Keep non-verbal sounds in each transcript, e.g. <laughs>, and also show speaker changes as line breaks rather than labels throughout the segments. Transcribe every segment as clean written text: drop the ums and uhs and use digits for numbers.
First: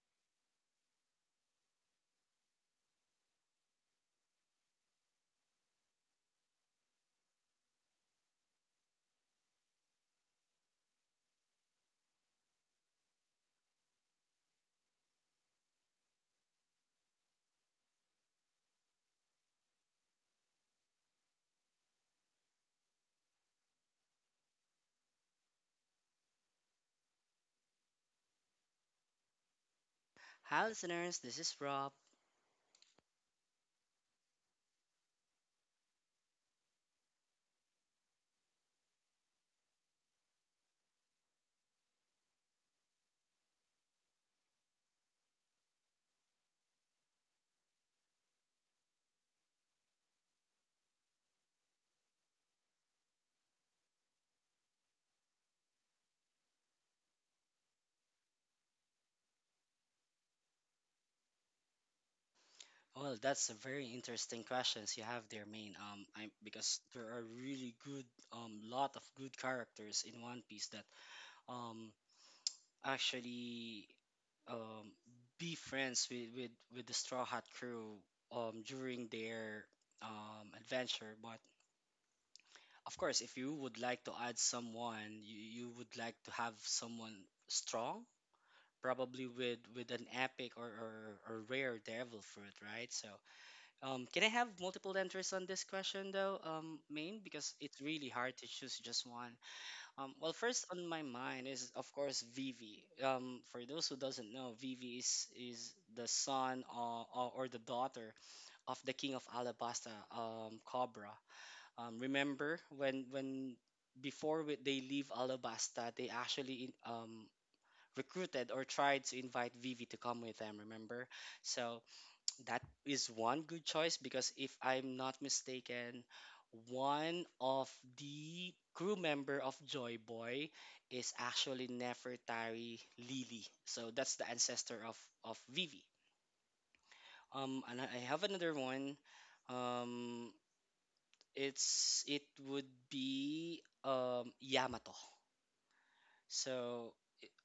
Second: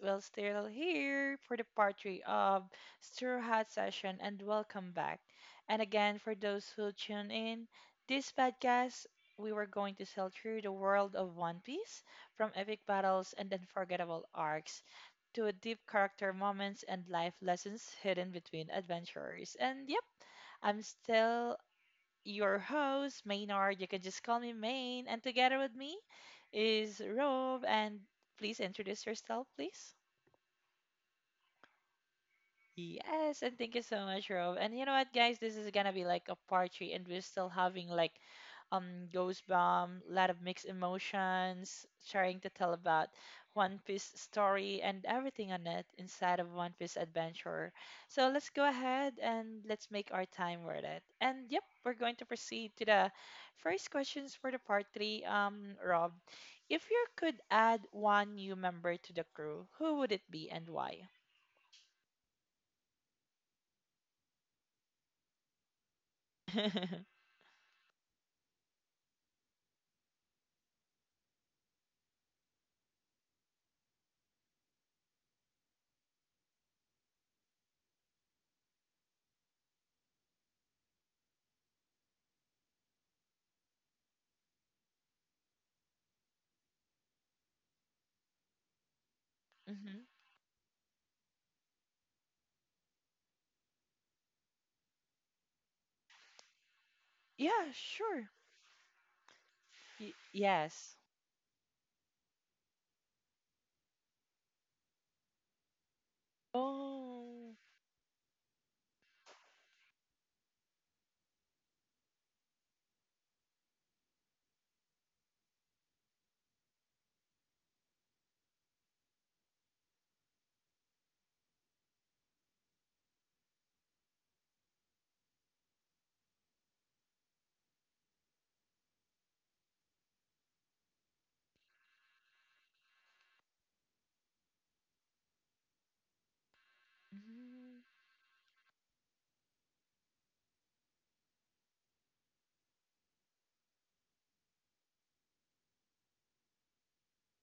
we're still here for the part three of Straw Hat Session, and welcome back. And again, for those who tune in, this podcast we were going to sail through the world of One Piece, from epic battles and unforgettable arcs to deep character moments and life lessons hidden between adventures. And yep, I'm still your host, Maynard. You can just call me Main. And together with me is Rove. And please introduce yourself, please.
Hi, listeners. This is Rob.
Yes, and thank you so much, Rob. And you know what, guys, this is gonna be like a part three, and we're still having like ghost bomb, a lot of mixed emotions, trying to tell about One Piece story and everything on it inside of One Piece Adventure. So let's go ahead and let's make our time worth it. And yep, we're going to proceed to the first questions for the part three. Rob, if you could add one new member to the crew, who would it be and why?
Well, that's a very interesting questions you have there, main. I because there are
<laughs>
really good lot of good characters in One Piece that um actually um be friends with the Straw Hat crew during their adventure. But of course, if you would like to add someone, you would like to have someone strong, probably with
Mhm.
an epic or rare devil fruit, right? So. Can I have multiple answers on this question though, Main? Because
Yeah,
it's really
sure.
hard to choose just one. Well, first on
Yes.
my mind is of course Vivi. For those who doesn't know, Vivi is the son or
Oh.
the daughter of the king of Alabasta, Cobra. Remember when before we, they leave Alabasta, they actually recruited or tried to invite Vivi to come with them. Remember, so that is one good choice because if I'm not mistaken, one of the crew member of Joy Boy is actually Nefertari Lily. So that's the ancestor of Vivi. And
Mhm.
I have another one. Um, it would be Yamato. So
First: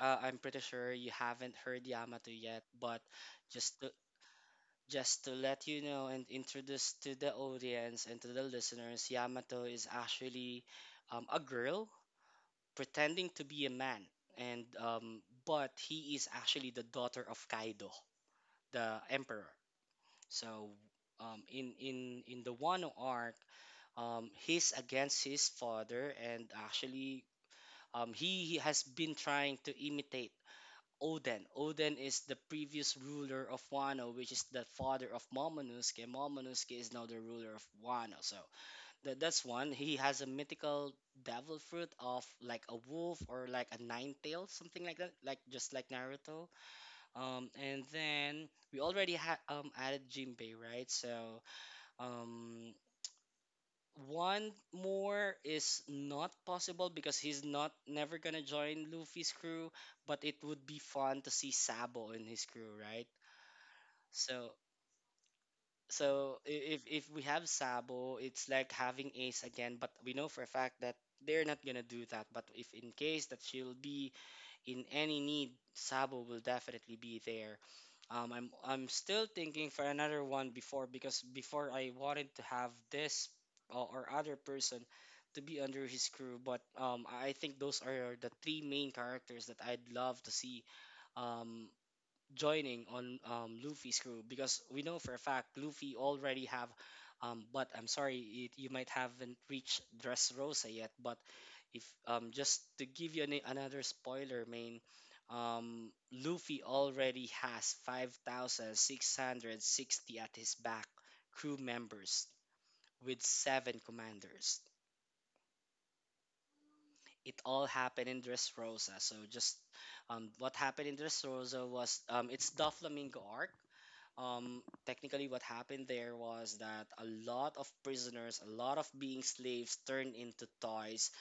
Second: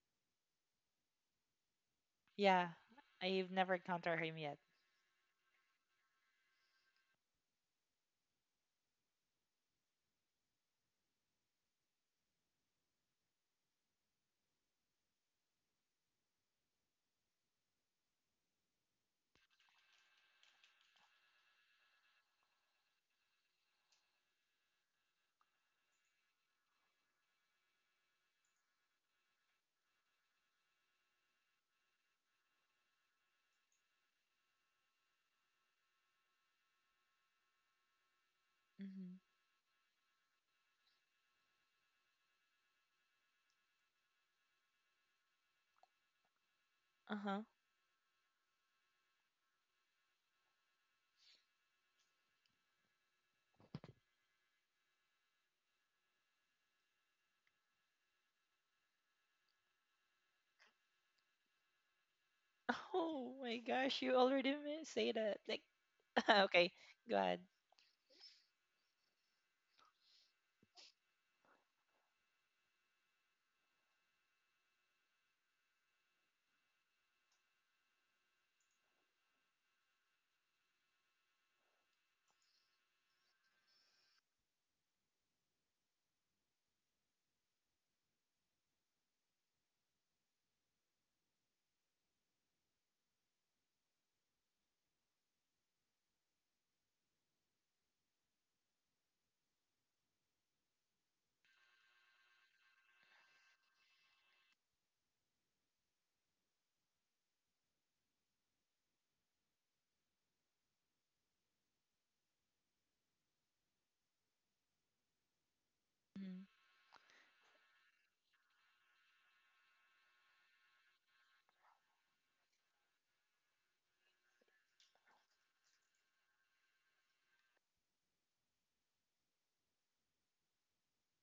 I'm pretty sure you haven't heard Yamato yet,
Yeah,
but
I've never
just to,
encountered him yet.
just to let you know and introduce to the audience and to the listeners, Yamato is actually a girl pretending to be a man, and but he is actually the daughter of Kaido, the emperor. So in the Wano arc, he's against his father, and actually he has been trying to imitate Oden. Oden is the previous ruler of Wano, which is the father of Momonosuke. Momonosuke is now the ruler of Wano. So
Hmm.
that's one. He has a mythical devil fruit of like a wolf or like a nine tail, something like that, like just like Naruto.
Uh huh.
And then we already had added Jinbei, right? So um, one more is not possible because he's not never gonna join Luffy's crew, but it would be fun to see Sabo in his crew,
<laughs>
right?
Oh my gosh, you already
So
say that. Like,
so
<laughs> okay,
i- if
go
we
ahead.
have Sabo, it's like having Ace again, but we know for a fact that they're not gonna do that. But if in case that she'll be in any need, Sabo will definitely be there. Um, I'm still thinking for another one before because before I wanted to have this or other person to be under his crew, but I think those are the three main characters that I'd love to see um, joining on Luffy's crew because we know for a fact Luffy already have but I'm sorry it, you might haven't reached Dressrosa yet but if just to give you an, another spoiler main Luffy already has 5,660 at his back crew members with seven commanders.
Mm-hmm.
It all happened in Dressrosa so just what happened in Dressrosa was it's Doflamingo arc technically what happened there was that a lot of prisoners, a lot of being slaves turned into toys.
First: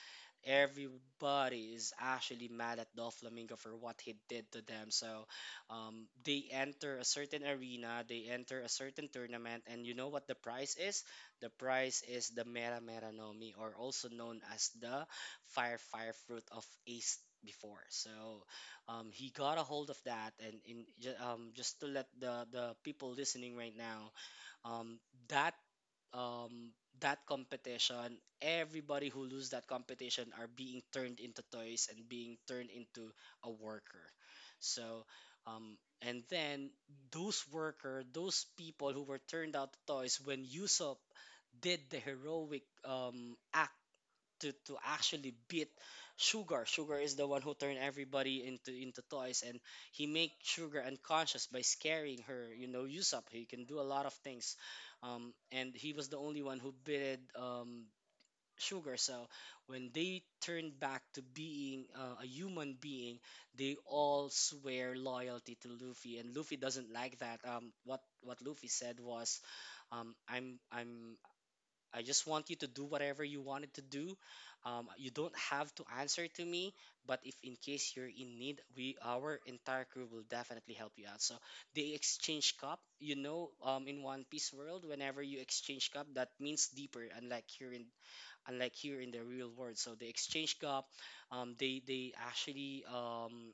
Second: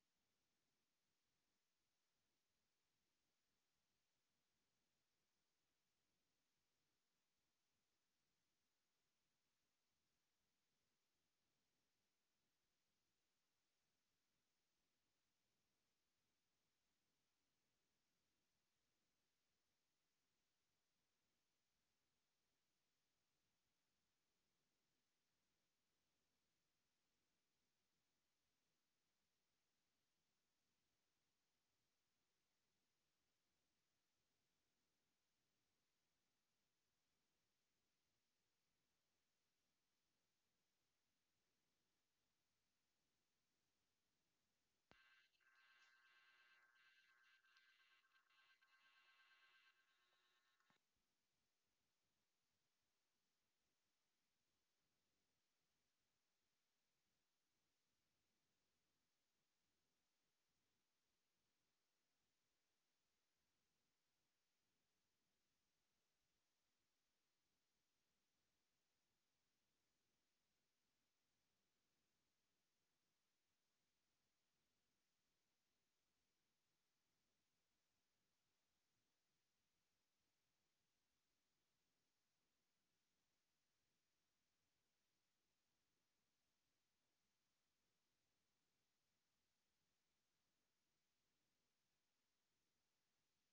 Everybody is actually mad at Doflamingo for what he did to them. So they enter a certain arena, they enter a certain tournament, and you know what the prize is? The prize is the Mera Mera Nomi, or also known as the Fire Fire Fruit of Ace before. So he got a hold of that, and in, just to let the people listening right now, um, that um, that competition, everybody who lose that competition are being turned into toys and being turned into a worker. So, and then those worker, those people who were turned out to toys, when Usopp did the heroic act to actually beat Sugar. Sugar is the one who turned everybody into toys, and he make Sugar unconscious by scaring her. You know, use he can do a lot of things, and he was the only one who beat Sugar. So when they turned back to being a human being, they all swear loyalty to Luffy, and Luffy doesn't like that. Um, what Luffy said was, um, I just want you to do whatever you wanted to do. You don't have to answer to me, but if in case you're in need, we our entire crew will definitely help you out. So they exchange cup. You know, in One Piece world, whenever you exchange cup, that means deeper. Unlike here in the real world, so they exchange cup. They actually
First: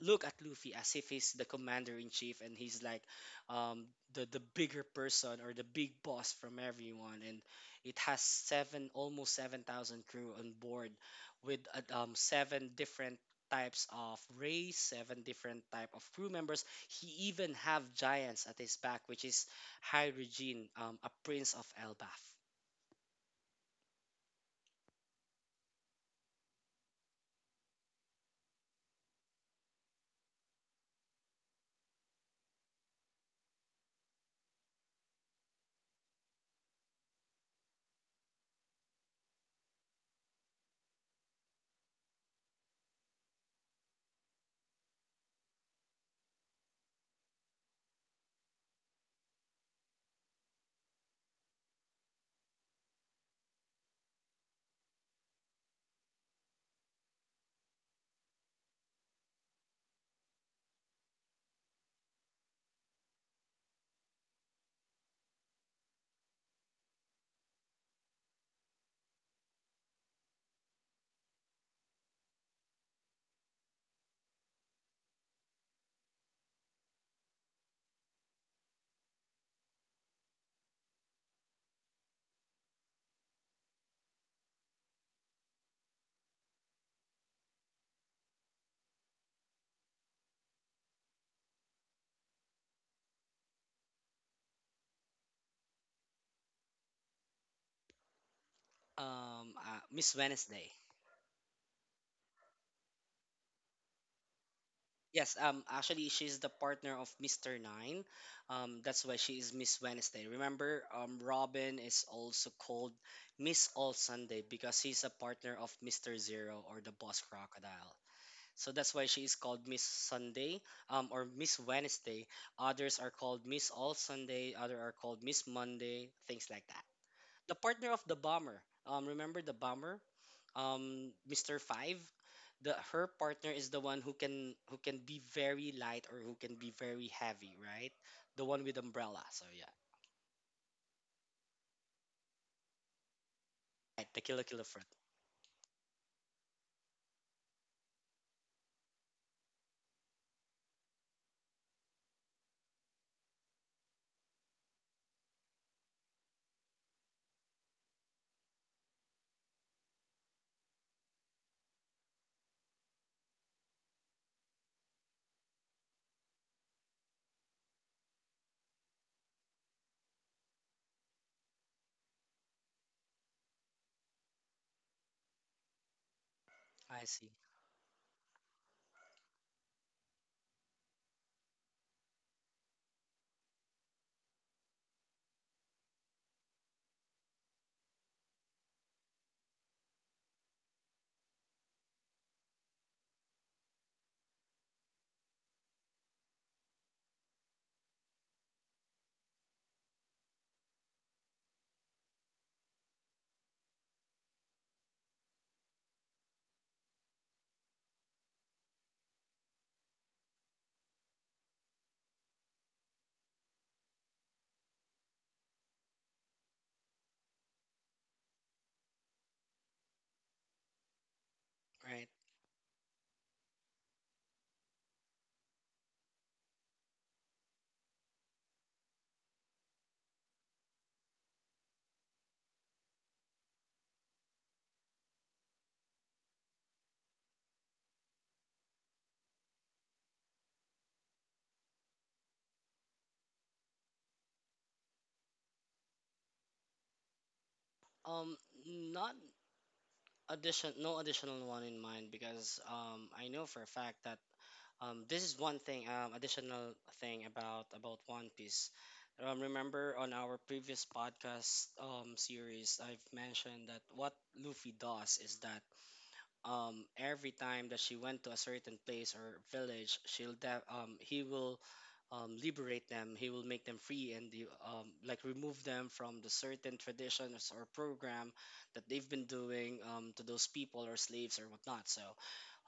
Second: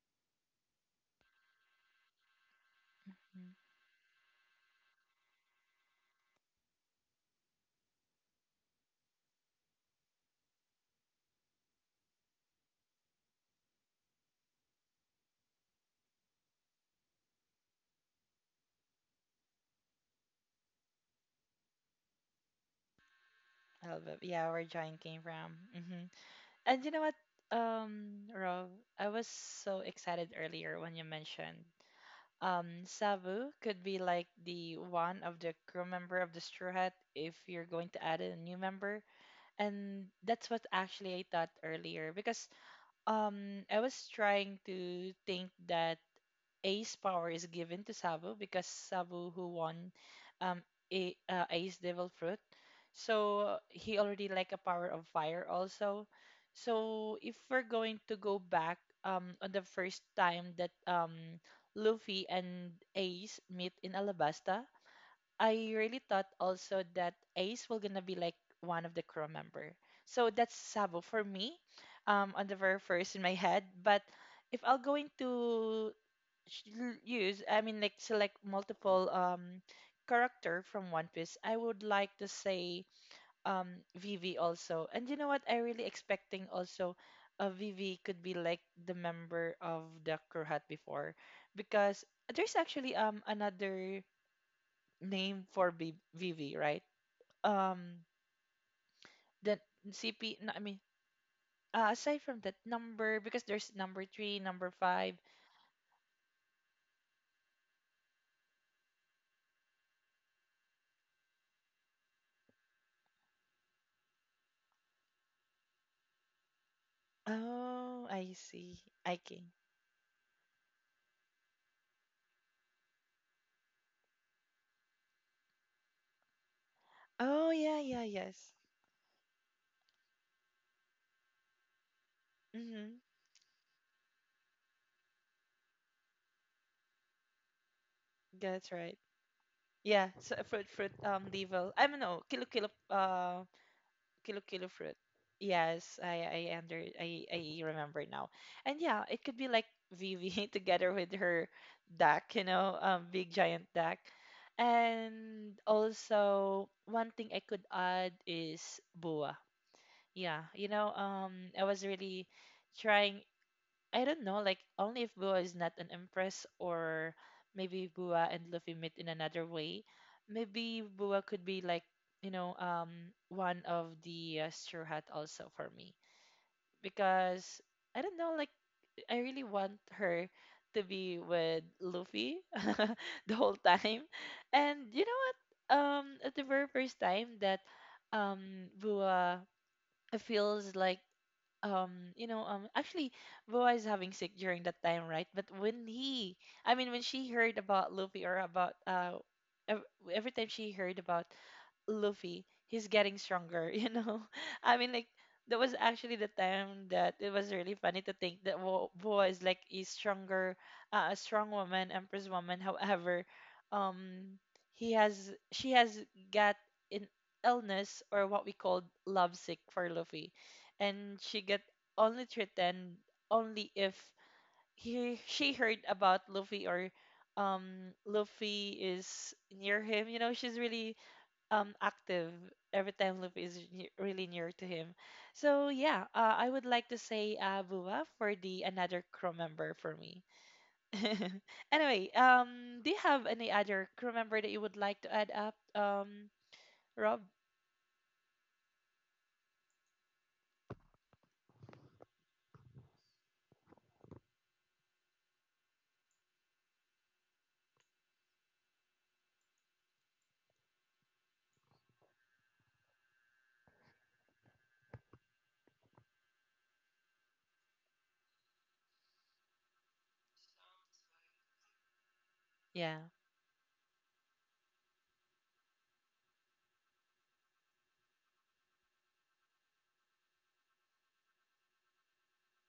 look at Luffy as if he's the commander in chief and he's like um, the bigger person or the big boss from everyone and it has seven almost 7,000 crew on board with seven different types of race, seven different type of crew members. He even have giants at his back which is high regine a prince of elbaf
Elbab, yeah, where John came from. Hmm. And you know what, Rob, I was so excited earlier when you mentioned Sabu could be like the one of the crew member of the Straw Hat if you're going to add in a new member, and that's what actually I thought earlier because I was trying to think that Ace power is given to Sabu because Sabu who won um Ace Devil Fruit, so he already like a power of fire also. So if we're going to go back on the first time that Luffy and Ace meet in Alabasta, I really thought also that Ace will gonna be like one of the crew member. So that's Sabo for me, on the very first in my head. But if I'll going to use, I mean like select multiple character from One Piece, I would like to say Vivi also. And you know what? I really expecting also. Vivi could be like the member of the crew hat before because there's actually another name for Vivi, right? Um, the
miss
CP. I
wednesday.
mean, aside from that number, because there's number three, number five.
Yes, actually, she's the partner of Mr. Nine. That's why she is Miss Wednesday. Remember, Robin is also called Miss All Sunday because he's a partner of Mr. Zero or the Boss Crocodile.
Oh, I
So
see.
that's why
I
she is
can.
called Miss Sunday, or Miss Wednesday. Others are called Miss All Sunday. Other are called Miss Monday. Things like that,
Oh,
the
yeah,
partner of
yeah,
the
yes.
bomber. Remember the bomber, Mister Five. The
Mm-hmm.
Her partner is the one who can be very light or who can be very heavy, right? The one
That's
with
right.
umbrella. So yeah,
Yeah. So fruit. Devil. I don't know. Kilo.
right. The
Kilo
Killer Killer
Kilo
Fruit.
fruit. Yes, I under I remember now. And yeah, it could be like Vivi <laughs> together with her duck, you know, big giant duck. And also one thing I could add is boa. Yeah, you know, I was really trying. I don't know, like only if Bua is not an empress, or maybe Bua and Luffy meet in another way. Maybe Bua could be like, you know, one of the Straw Hat also for me
I see.
because I don't know, like I really want her to be with Luffy <laughs> the whole time. And you know what? At the very first time that Bua feels like um you know actually Boa is having sick during that time, right? But when he I mean when she heard about Luffy, or about ev- every time she heard about Luffy, he's getting stronger, <laughs> you know? I mean, like, that was actually the time that it was really funny to think that Boa is like a stronger, a strong woman, Empress woman. However, um, she has got an illness, or what we call lovesick for Luffy. And she get
Right.
only threatened only if she heard about Luffy, or Luffy is near him. You know, she's really active every time Luffy is really near to him. So yeah, I would like to say Bua for the another crew member for me. <laughs> Anyway, do you have any other crew member that you would like to add up? Rob.
Um, not addition, no additional one in mind because I know for a fact that um, this is one thing, additional thing about One Piece. Remember on our previous podcast series, I've mentioned that what Luffy does is that every time that she went to a certain place or village, he will liberate
Yeah.
them. He will make them free and the, like remove them from the certain traditions or program that they've been doing to those people or slaves or whatnot. So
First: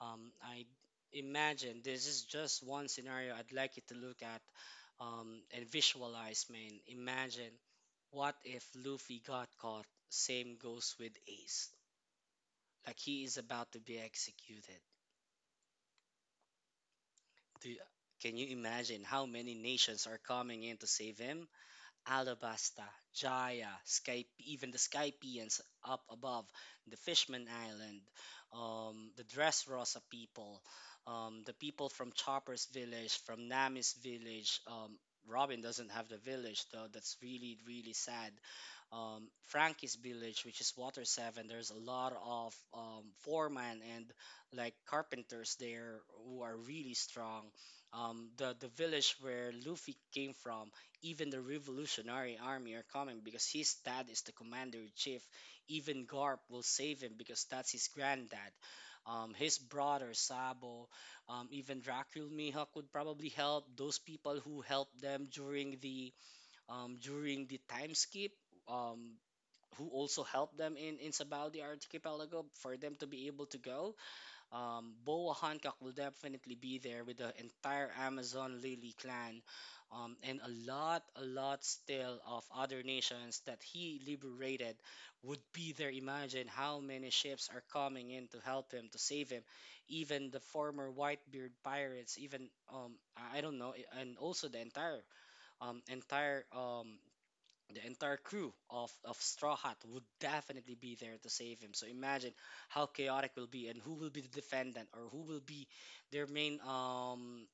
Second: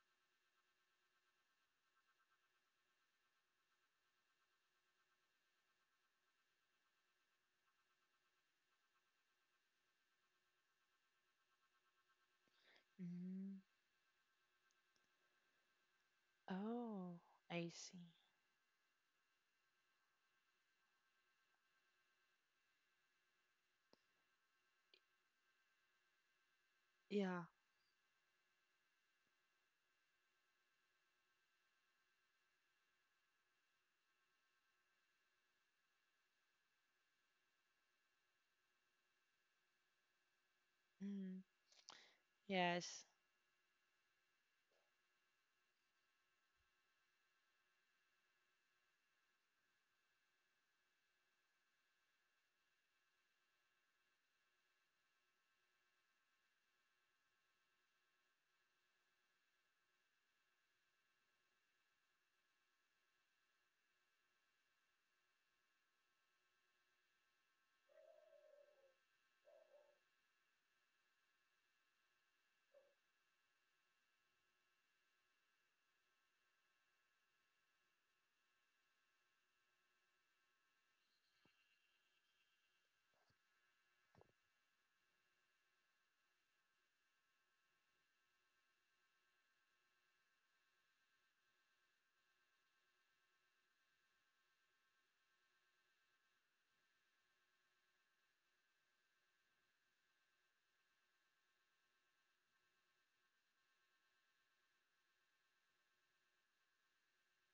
I imagine this is just one scenario I'd like you to look at and visualize, man. Imagine what if Luffy got caught? Same goes with Ace, like he is
Mm.
about to be executed.
Oh,
Do
I
you-
see.
can you imagine how many nations are coming in to save him? Alabasta, Jaya, Sky, even the Skypeans up above, the
Yeah.
Fishman Island, the Dressrosa people, the people from Chopper's village, from Nami's village. Robin doesn't have the village though. That's really really sad. Frankie's village, which is Water
Mm.
Seven, there's a lot of
Yes.
foreman and like carpenters there who are really strong, the village where Luffy came from, even the Revolutionary Army are coming because his dad is the commander in chief. Even Garp will save him because that's his granddad. His brother Sabo, even Dracul Mihawk would probably help those people who helped them during the time skip. Um, who also helped them in Sabao the archipelago for them to be able to go Boa Hancock will definitely be there with the entire Amazon Lily clan, and a lot still of other nations that he liberated would be there. Imagine how many ships are coming in to help him, to save him. Even the former Whitebeard pirates, even I don't know, and also the entire entire the entire crew of Straw Hat would definitely be there to save him. So imagine how chaotic will be and who will be the defendant or who will be their main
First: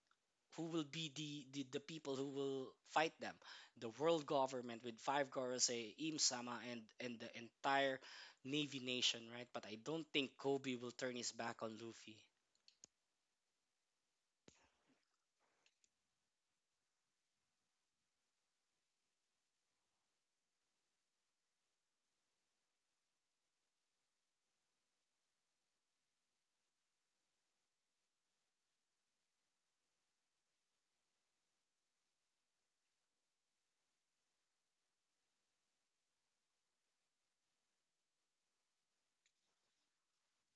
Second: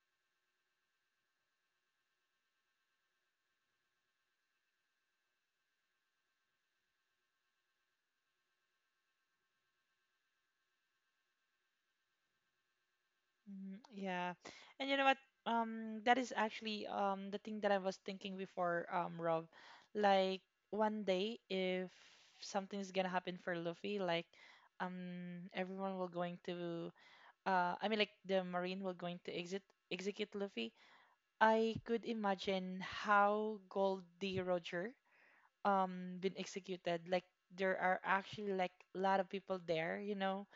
who will be the people who will fight them. The world government with five Gorosei, Im Sama and the entire Navy nation, right? But I don't think Kobe will turn his back on Luffy.
Mhm, yeah. And you know what? That is actually the thing that I was thinking before, Rob. Like one day if something's gonna happen for Luffy, like everyone will going to I mean like the Marine will going to exit execute Luffy. I could imagine how Goldie Roger been executed. Like there are actually like a lot of people there, you know,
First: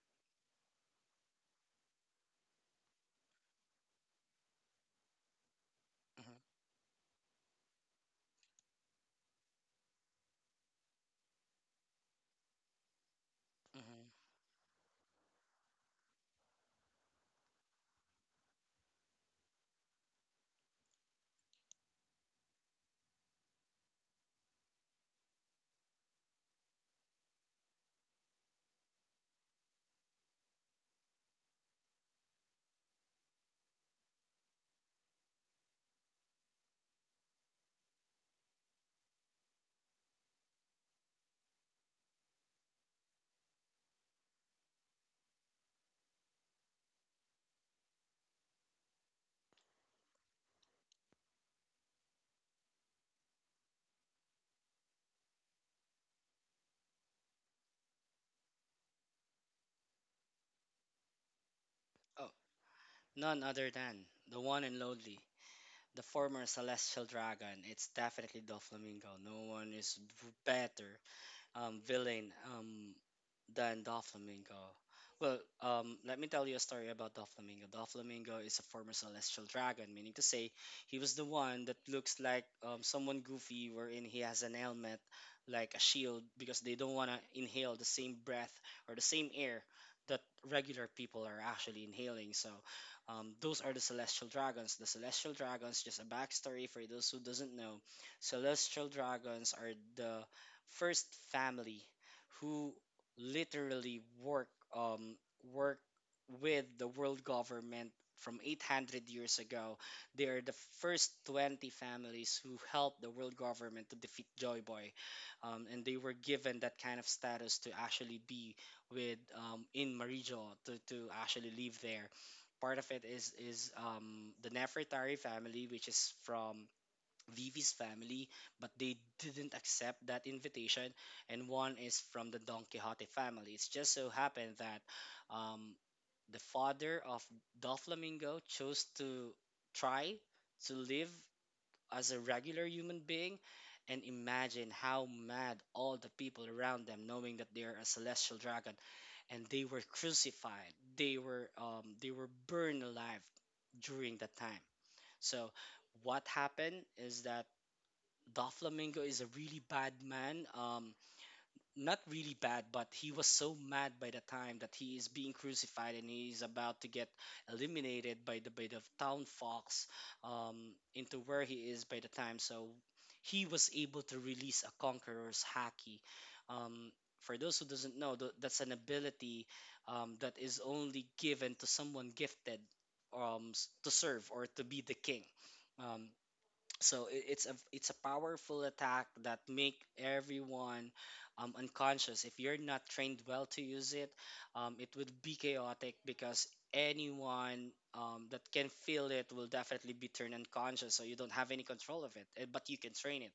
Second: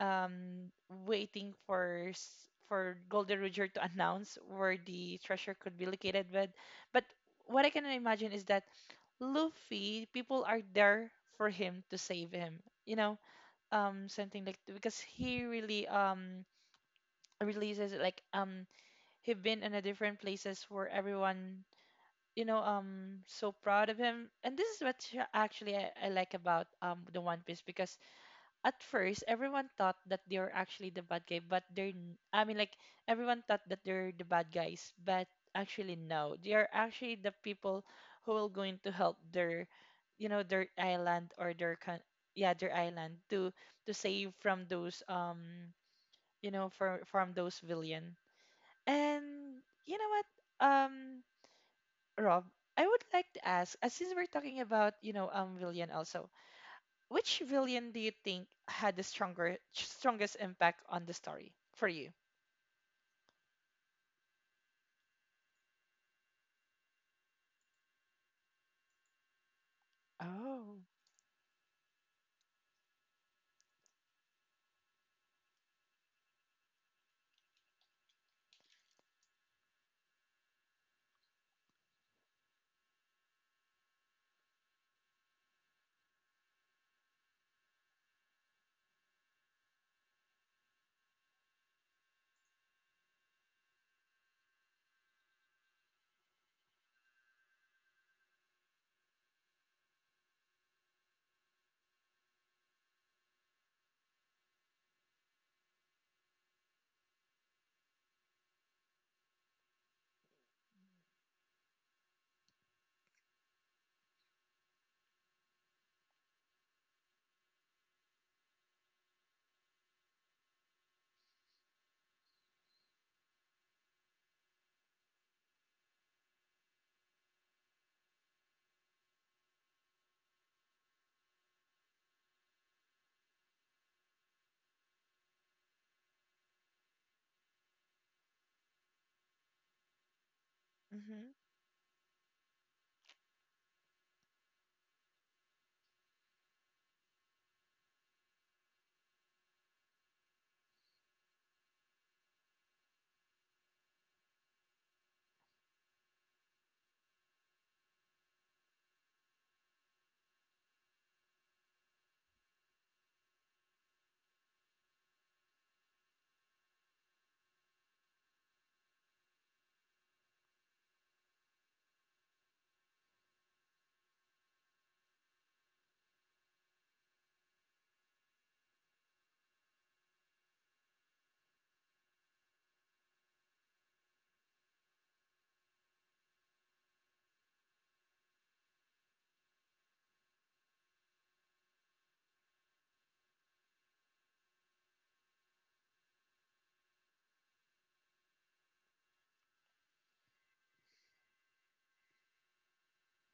um, waiting for for Golden Roger to announce where the treasure could be located.
Hmm.
But what I can imagine is that Luffy, people are there for him to save him. You know,
Hmm.
something like because he really releases like he been in a different places where everyone you know so proud of him. And this is what actually I like about the One Piece, because at first everyone thought that they were actually the bad guy, but they're I mean like everyone thought that they're the bad guys, but actually no, they are actually the people who will going to help their, you know, their island or their yeah, their island to save from those you know from those villain. And you know what, um Rob, I would like to ask, since we're talking about you know villain also, which villain do you think had the stronger strongest impact on the story for you?
Oh, none other than the one and lonely, the former celestial dragon, it's definitely Doflamingo. No one is
Oh.
better villain than Doflamingo. Well, let me tell you a story about Doflamingo. Doflamingo is a former celestial dragon, meaning to say he was the one that looks like someone goofy, wherein he has an helmet like a shield because they don't want to inhale the same breath or the same air that regular people are actually inhaling. So those are the celestial dragons. The celestial dragons, just a backstory for those who doesn't know, celestial dragons are the first family who literally work um work with the world government from 800 years ago. They are the first 20 families who helped the world government to defeat Joy Boy. And they were given that kind of status to actually be with, in Marijo to actually live there. Part of it is the Nefertari family, which is from Leave His family, but they didn't accept that invitation. And one is from the Don Quixote family. It's just so happened that um, the father of Doflamingo chose to try to live
Mm-hmm.
as a regular human being. And imagine how mad all the people around them, knowing that they are a celestial dragon, and they were crucified. They were burned alive during that time. So what happened is that Doflamingo is a really bad man. Not really bad, but he was so mad by the time that he is being crucified and he is about to get eliminated by the town fox, into where he is by the time. So he was able to release a conqueror's haki. Um, for those who doesn't know, that's an ability that is only given to someone gifted, to serve or to be the king. Um, so it's a powerful attack that make everyone unconscious. If you're not trained well to use it, it would be chaotic because anyone that can feel it will definitely be turned unconscious. So you don't have any control of it, eh, but you can train it.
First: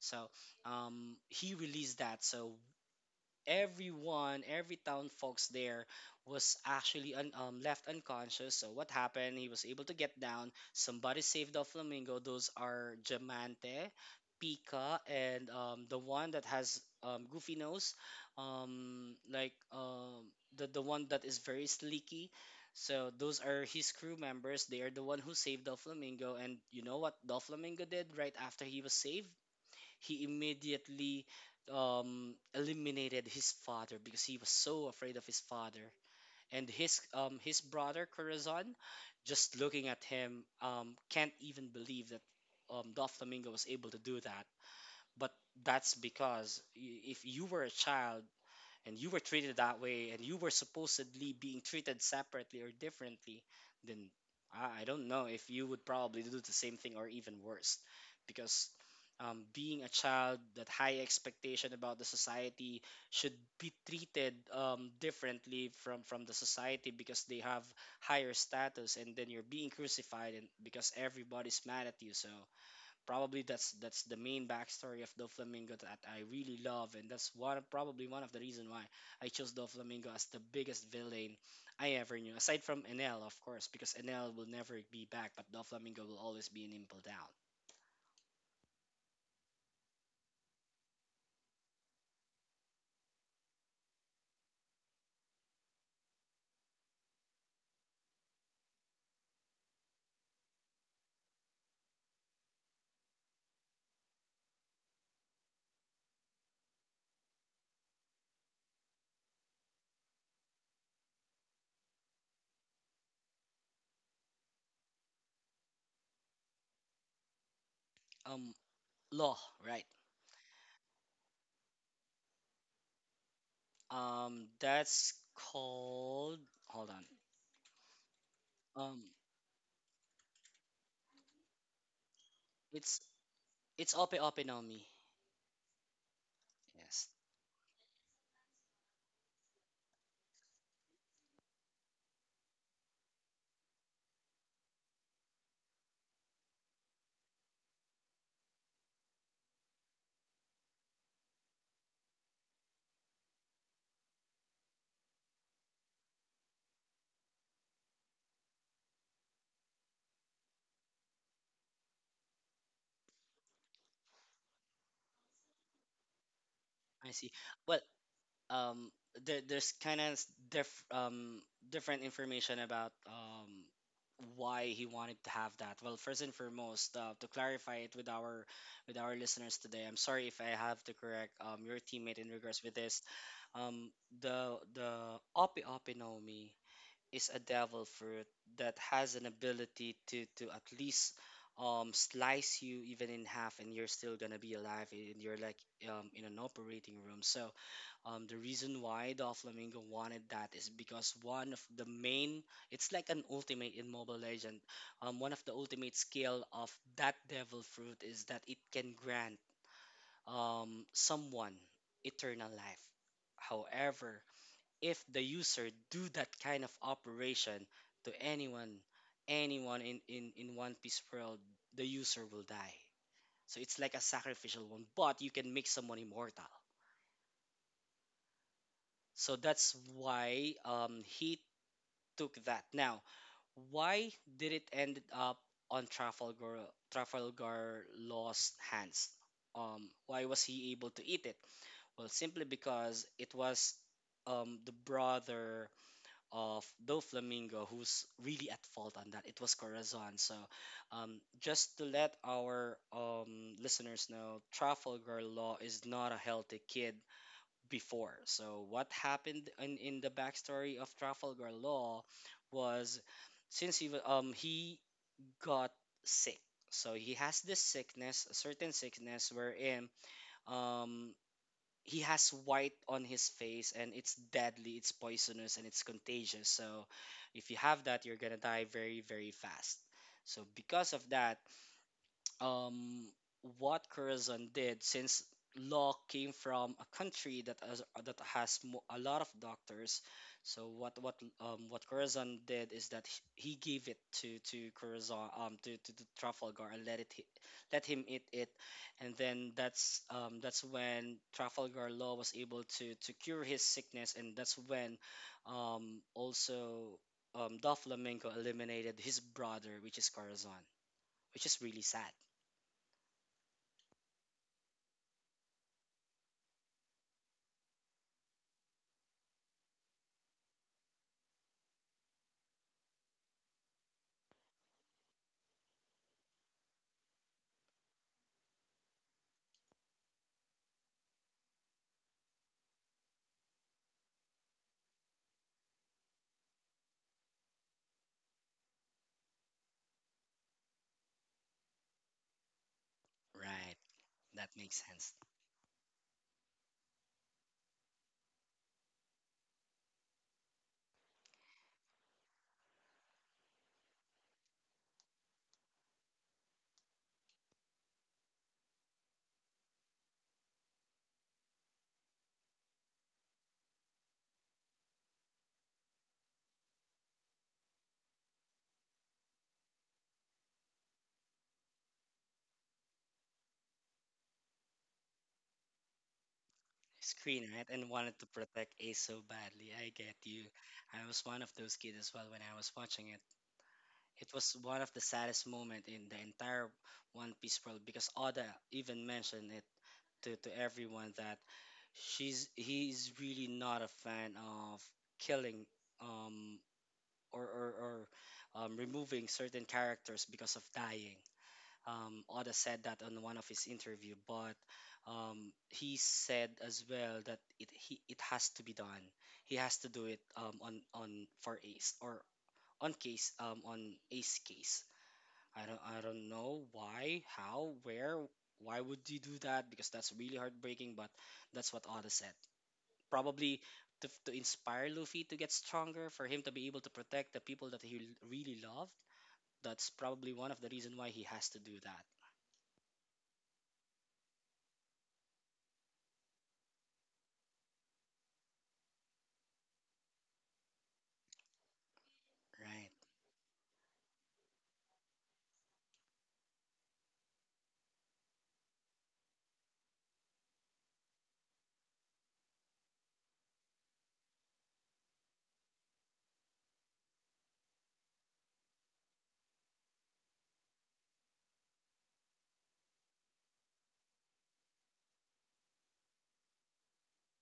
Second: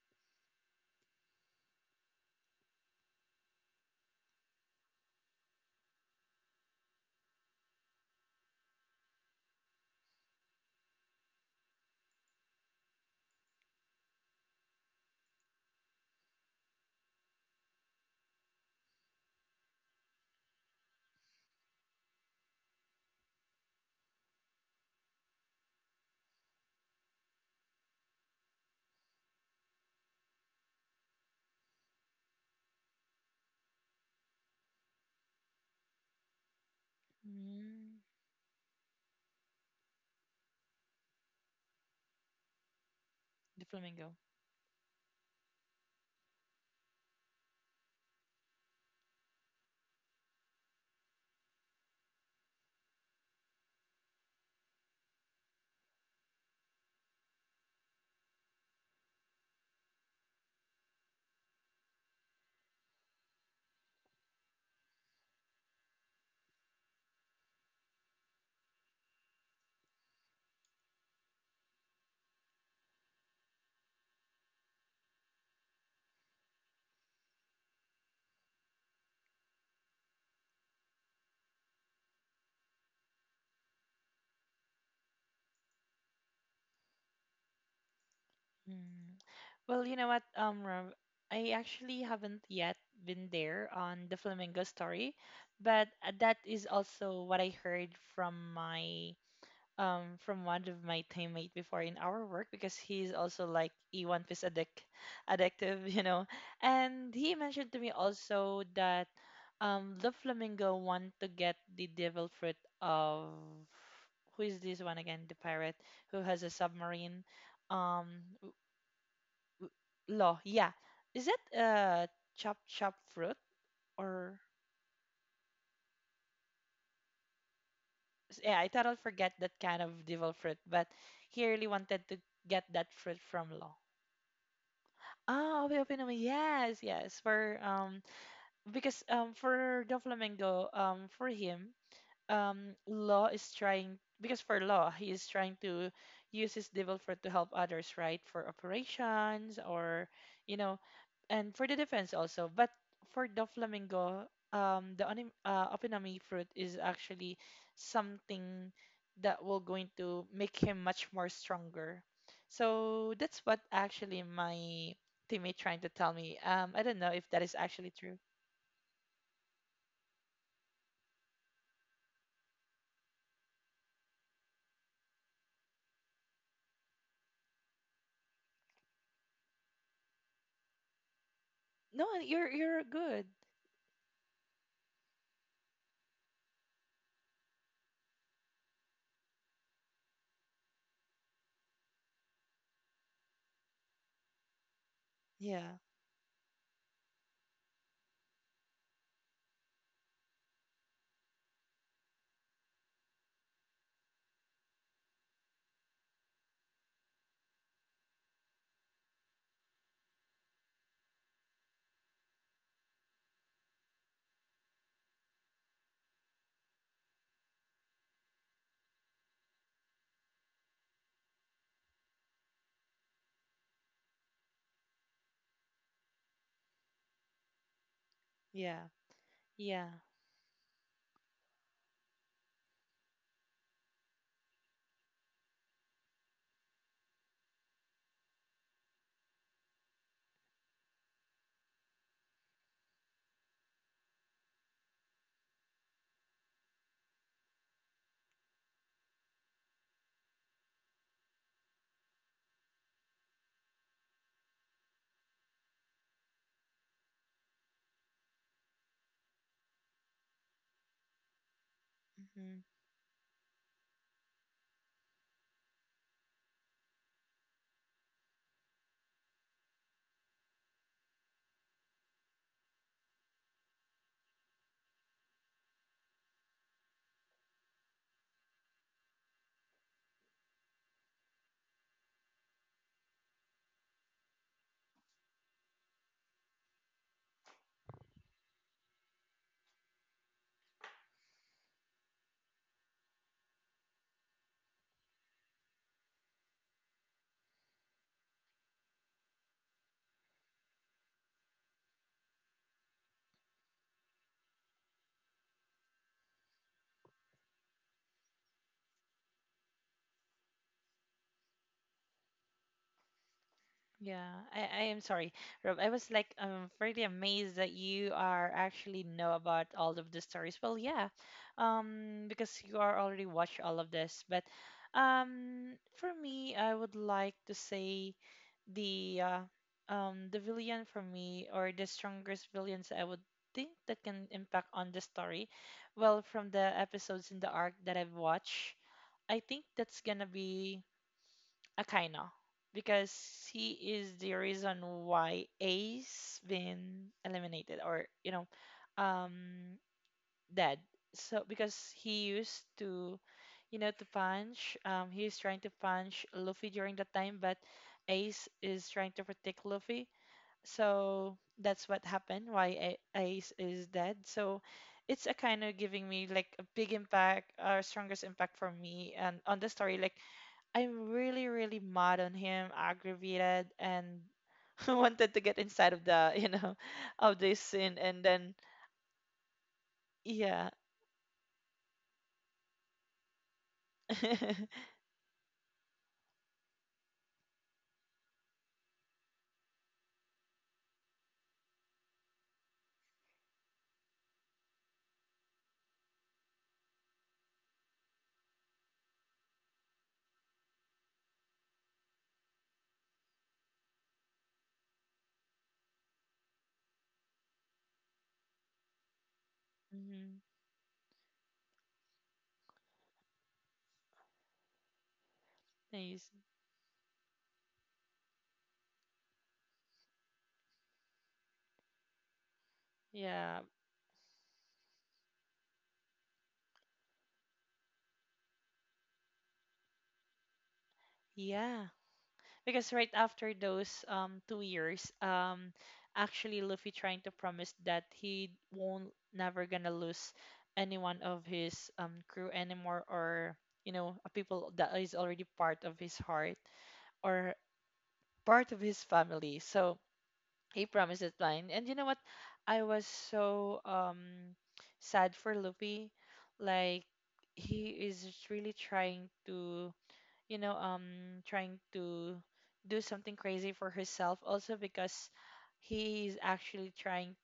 So he released that. So everyone, every town folks there was actually left unconscious. So what happened? He was able to get down. Somebody saved the Flamingo. Those are Jamante, Pika, and the one that has goofy nose, um, like um, the one that is very sleeky. So those are his crew members. They are the one who saved the Flamingo. And you know what the Flamingo did right after he was saved? He immediately eliminated his father because he was so afraid of his father. And his
Mm,
brother Corazon, just looking at him, can't even believe that Doflamingo
the
was able to
flamingo.
do that. But that's because if you were a child, and you were treated that way and you were supposedly being treated separately or differently, then I don't know if you would probably do the same thing or even worse, because being a child that high expectation about the society should be treated differently from the society because they have higher status, and then you're being crucified and because everybody's mad at you. So probably that's the main backstory of Doflamingo that I really love, and that's one probably one of the reason why I chose Doflamingo as the biggest villain I ever knew. Aside from Enel, of course, because Enel will never be back, but Doflamingo will always be an impel down.
Mm. Well, you know what, Rob, I actually haven't yet been there on the flamingo story, but that is also what I heard from my from one of my teammate before in our work, because he's also like a One Piece addict, addictive, <laughs> you know. And he mentioned to me also that the flamingo want to get the devil fruit of who is this one again? The pirate who has a submarine. Um, w-
Um, Law,
w-
right?
law, yeah. Is it chop chop fruit or?
That's called. Hold
Yeah, I thought
on.
I'll forget that kind of devil fruit, but he really wanted to get that
It's
fruit from law.
Ope Ope no Mi.
Oh, Obi Opinami. Yes,
Yes,
yes. For because for Doflamingo, for him, law is trying because for law he is trying to use his devil fruit to help others, right? For operations or you know, and for the defense also. But for the flamingo, opinami fruit is actually something that will going to make him much more stronger. So that's what actually my teammate trying to tell me. I don't know
I
if
see.
that is
Well,
actually true.
um there, there's kind of diff um different information about why he wanted to have that. Well, first and foremost, to clarify it with our listeners today, I'm sorry if I have to correct your
No,
teammate in
you're
regards with
you're
this.
good.
um the Opi Opinomi is a devil fruit that has an ability to at least slice you even in half and you're still gonna be alive, and you're like
Yeah,
in an operating room. So the reason why the Flamingo wanted that is because one of the main, it's like an ultimate in Mobile Legend. One of the ultimate skill of that Devil Fruit is that it can grant someone eternal life. However, if the user do that kind of operation to anyone, anyone in, in One Piece world, the user will die. So it's like a sacrificial one, but you can make someone immortal.
yeah,
So that's
yeah.
why he took that. Now, why did it end up on Trafalgar Law's hands? Why was he able to eat it? Well, simply because it was the brother of Doflamingo who's really at fault on that. It was Corazon. So, just to let our listeners know, Trafalgar Law is not a healthy kid before. So what happened in the backstory of Trafalgar Law
Mhm.
was, since he got sick. So he has this sickness, a certain sickness wherein um he has white on his face and it's deadly, it's poisonous and it's contagious. So if you have that you're gonna die very, very fast. So because of that, um, what Corazon did, since Law came from a country that has, a lot of doctors. So what Corazon did is that he gave it to Corazon, to Trafalgar and let it let him eat it, and then that's when Trafalgar Law was able to cure his sickness. And that's when also Doflamingo eliminated his brother, which is Corazon, which is really sad.
Yeah, I am sorry, Rob. I was like, really amazed that you are actually know about all of the stories. Well, yeah, because you are already watched all of this. But, for me, I would like to say the uh, the villain for me, or the strongest villains I would think that can impact on the story. Well, from the episodes in the arc that I've watched, I think that's gonna be Akaino, because he
Right.
is the
That makes
reason
sense.
why Ace been eliminated, or you know, um dead. So because he used to you know to punch he is trying to punch Luffy during that time, but Ace is trying to protect Luffy. So that's what happened why Ace is dead. So it's a kind of giving me like a big impact, or strongest impact for me and on the story. Like I'm really, really mad on him, aggravated, and <laughs> wanted to get inside of the, you know, <laughs> of
Screen,
this
right? And
scene.
wanted
And
to
then,
protect Ace so badly. I get you.
yeah. <laughs>
I was one of those kids as well when I was watching it. It was one of the saddest moment in the entire One Piece world because Oda even mentioned it to everyone that she's he's really not a fan of killing, um or or removing certain characters because of dying. Oda said that on one of his interview, but he said as well that it he, it has to be done. He has to do it
Mhm.
on for Ace, or on case on Ace case. I don't
Nice.
know why, how, where, why would you do that? Because that's really heartbreaking. But that's what Oda said.
Yeah.
Probably to inspire Luffy to get stronger, for him to be able to protect the people that he really loved. That's probably one of the reason why he has to do
Yeah.
that.
Because right after those 2 years, actually Luffy trying to promise that he won't never gonna lose anyone of his crew
Right.
anymore, or you know, people that is already part of his heart, or part of his family. So he promised that line. And you know what? I was so sad for Luffy. Like he is really trying to, you know, trying to do something crazy for herself also because he's actually trying,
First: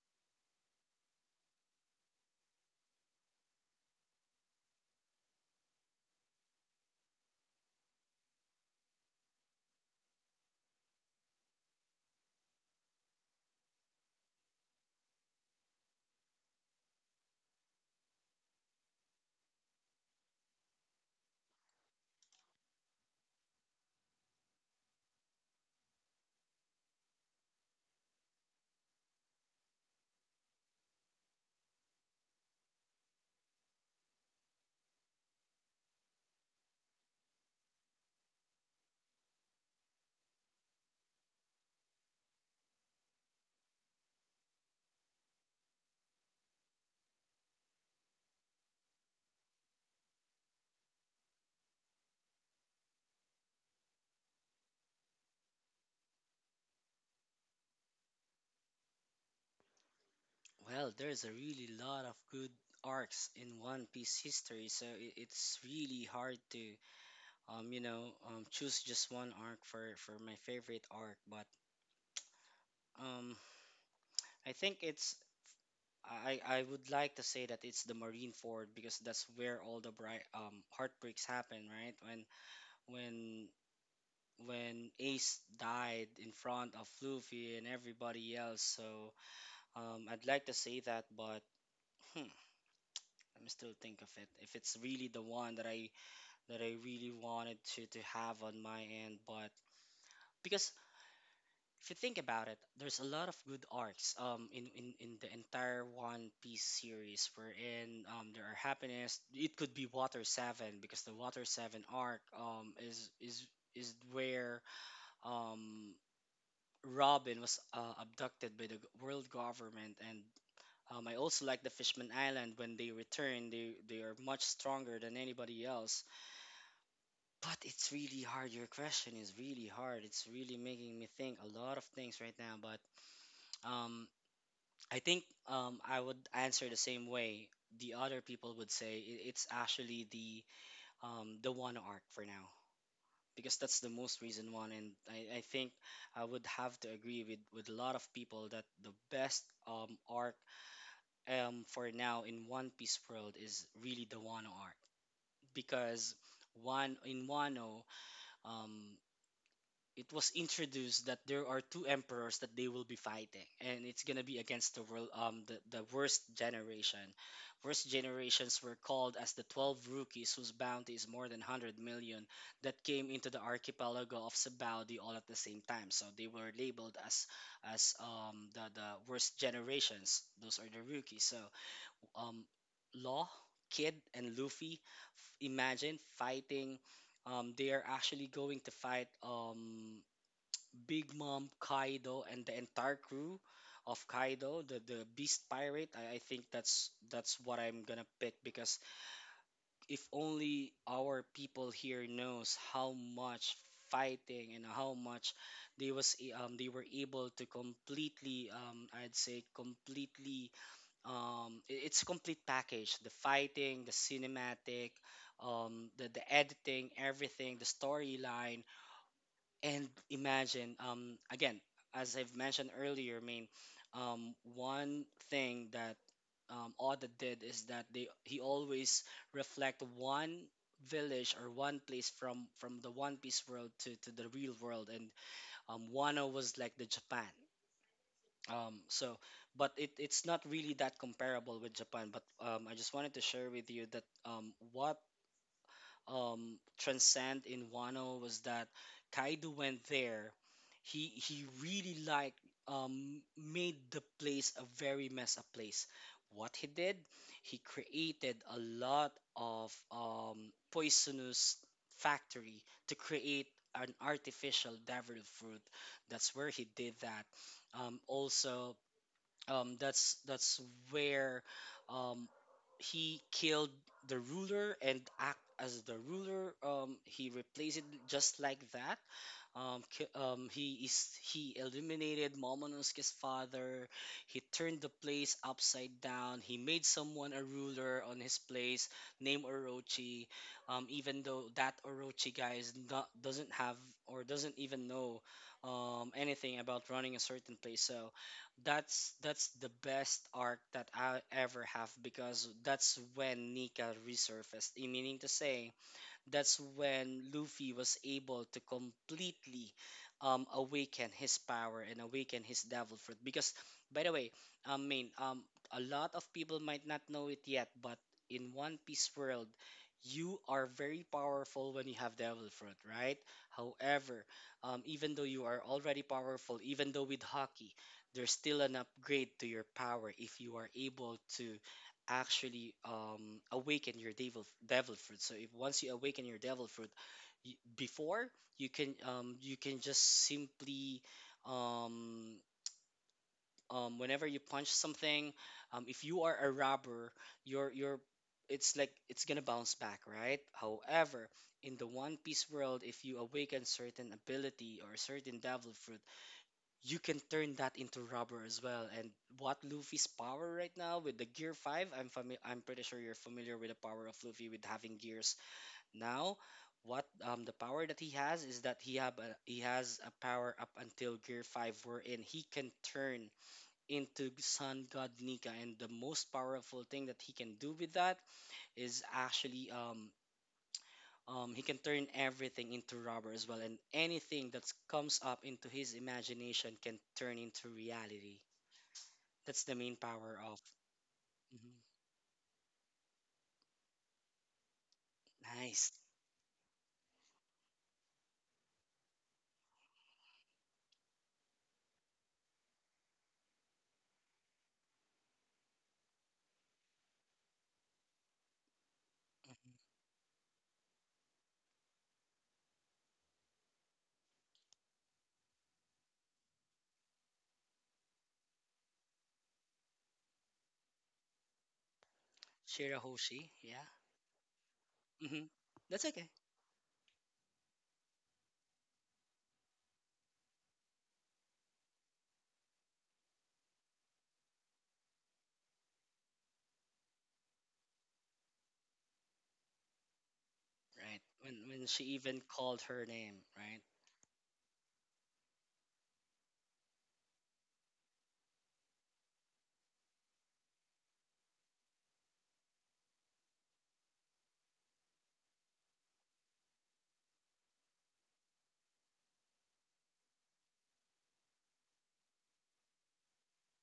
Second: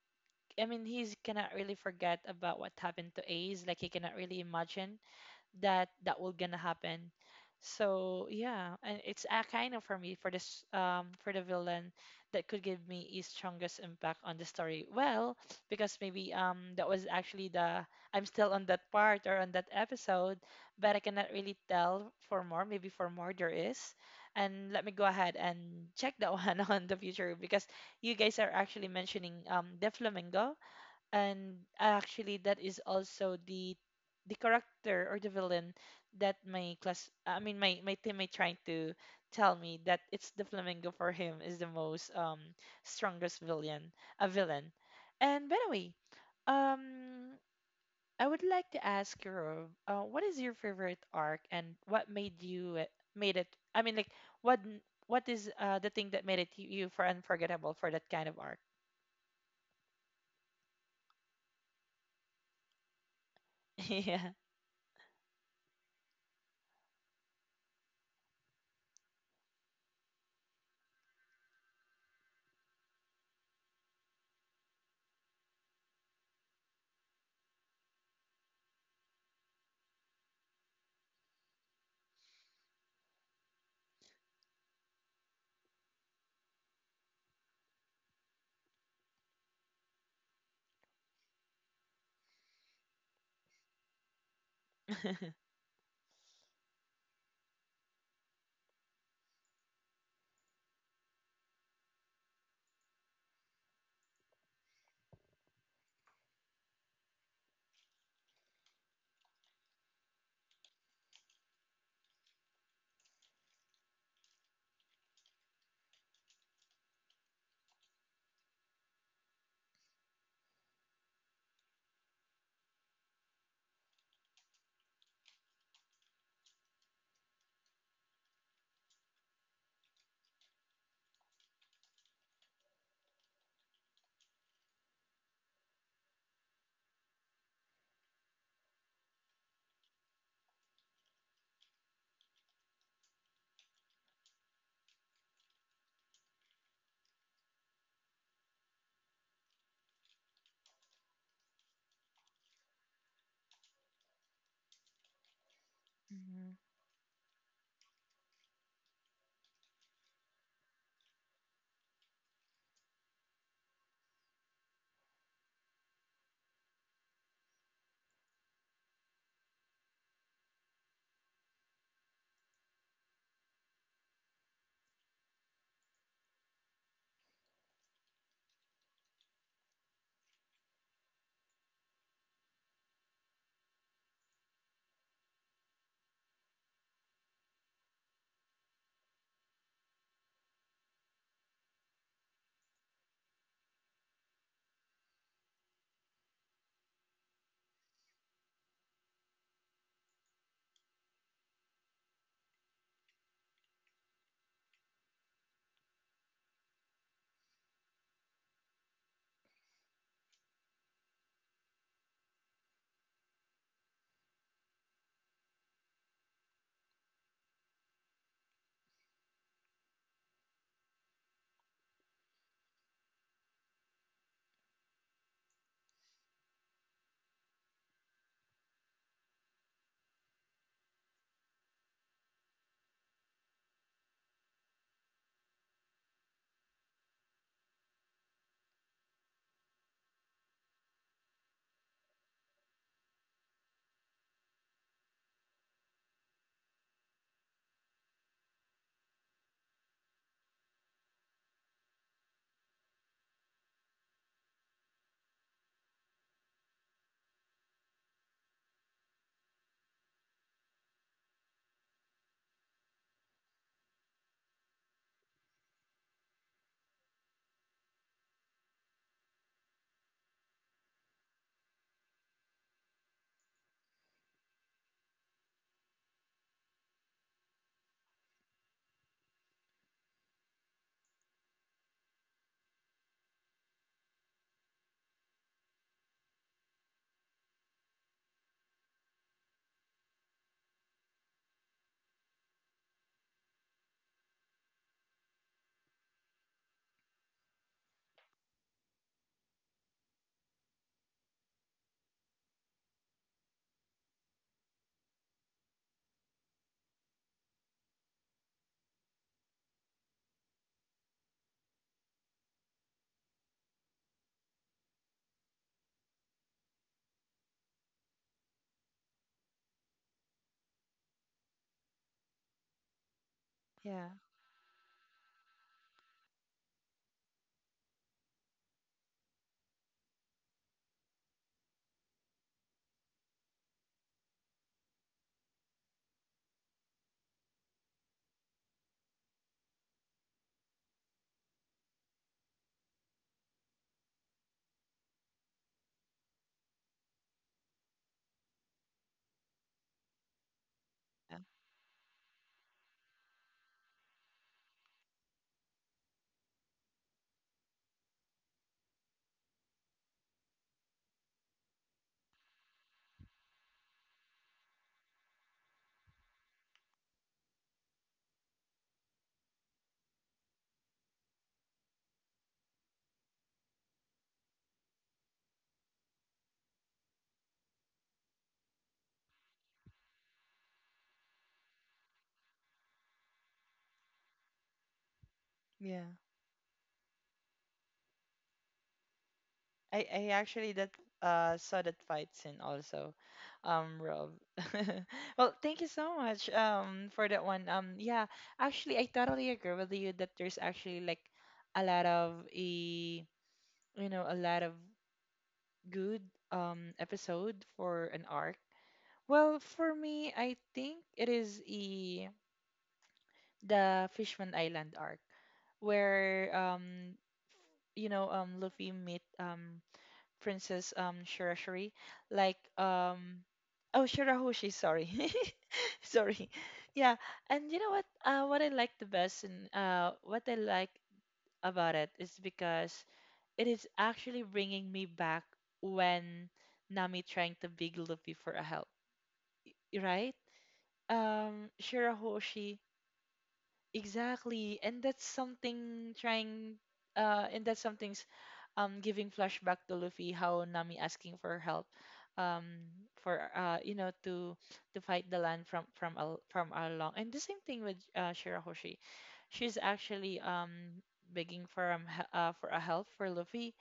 I mean, he's cannot really forget about what happened to Ace. Like he cannot really imagine that that will gonna happen. So yeah, and it's a kind of for me for this for the villain that could give me his strongest impact on the story. Well, because maybe that was actually the I'm still on that part, or on that episode, but I cannot really tell for more. Maybe for more there is. And let me go ahead and check that <laughs> one on the future because you guys are actually mentioning the flamingo, and actually that is also the character or the villain that my class, I mean my teammate trying to tell me that it's the flamingo. For him is the most strongest villain, a villain. And by the way, um I would like to ask you Rove, what is your favorite arc and what made you, made it. I mean like, what n- what is the thing that made it you, for unforgettable for that kind of arc.
Well, there's a really lot of good arcs in One
<laughs>
Piece
Yeah.
history, so it's really hard to, you know, choose just one arc for my favorite arc. But um, I think it's I would like to say that it's the Marineford, because that's where all the bright heartbreaks happen, right? When when when Ace died in front of Luffy and everybody else. So I'd like to say that, but hmm, let me still think of it, if it's really the
<laughs>
one that I really wanted to have on my end. But because if you think about it, there's a lot of good arcs in the entire One Piece series wherein there are happiness. It could be Water Seven, because the Water Seven arc is where um Robin was abducted by the world government, and I also like the Fishman Island when they return, they are much stronger than anybody else. But it's really hard. Your question is really hard. It's really making me think a lot of things right now. But um, I think I would answer the same way the other people would say. It's actually the one arc for now, because that's the most recent one, and I think I would have to agree with a lot of people that the best arc for now in One Piece world is really the Wano arc, because
Mhm.
one in Wano um it was introduced that there are two emperors that they will be fighting, and it's gonna be against the world the worst generations were called as the 12 rookies whose bounty is more than 100 million, that came into the archipelago of Sabaudi all at the same time, so they were labeled as the worst generations, those are the rookies. So um Law, Kid and Luffy, imagine fighting, they are actually going to fight Big Mom, Kaido, and the entire crew of Kaido, the Beast Pirate. I think that's what I'm gonna pick because if only our people here knows how much fighting and how much they were able to completely I'd say completely. It's a complete package, the fighting, the cinematic, the editing, everything, the storyline. And imagine, again, as I've mentioned earlier, one thing that Oda did is that they he always reflect one village or one place from the One Piece world to the real world. And Wano was like the Japan, so. But it's not really that comparable with Japan, but I just wanted to share with you that what transcend in Wano was that Kaido went there. He really like, made the place a very mess up place. What he did, he created a lot of poisonous factory to create an artificial devil fruit. That's where he did that. Also, that's where um, he killed the ruler and act as the ruler. He replaced it just like that. He is he eliminated Momonosuke's father. He turned the place upside down. He made someone a ruler on his place named Orochi, even though that Orochi guy is not, doesn't have, or doesn't even know anything about running a certain place. So that's the best arc that I ever have, because that's when Nika resurfaced. Eh, meaning to say, that's when Luffy was able to completely awaken his power and awaken his devil fruit. Because, by the way, I mean, um, a lot of people might not know it yet, but in One Piece world, you are very powerful when you have devil fruit, right?
Yeah.
However, even though you are already powerful, even though with Haki, there's still an upgrade to your power if you are able to actually awaken your devil fruit. So if once you awaken your devil fruit, y before you can, you can just simply, um, whenever you punch something, if you are a robber, your it's like it's gonna bounce back, right? However, in the One Piece world, if you awaken certain ability or certain devil fruit, you can turn that into rubber as well. And what Luffy's power right now with the Gear 5, I'm pretty sure you're familiar with the power of Luffy with having gears now. What the power that he has is that he has a power up until Gear 5 wherein he can turn into Sun God Nika, and the most powerful thing that he can do with that is actually he can turn everything into rubber as well, and anything that comes up into his
Yeah.
imagination can turn into reality. That's the main
I
power of.
actually that
Mhm.
saw that fight scene also, Rob. <laughs> Well, thank you
Nice.
so much for that one. Yeah, actually I totally agree with you that there's actually like a lot of a, a lot of good episode for an arc. Well,
Mhm.
for me, I think it is a the Fishman Island arc where, you know, Luffy meet, Princess Shirashiri, like,
Shirahoshi, yeah.
oh, Shirahoshi, sorry. <laughs>
Hmm. That's okay,
Sorry. Yeah, and you know what I like the best and what I like about it is because it is actually bringing me back when Nami trying to beg Luffy for a help, right?
right? When she even called
Shirahoshi.
her name, right?
Exactly. And that's something trying, and that's something's, giving flashback to Luffy how Nami asking for help, um for you know, to fight the land from all along. And the same thing with, Shirahoshi. She's actually begging for, a help for Luffy.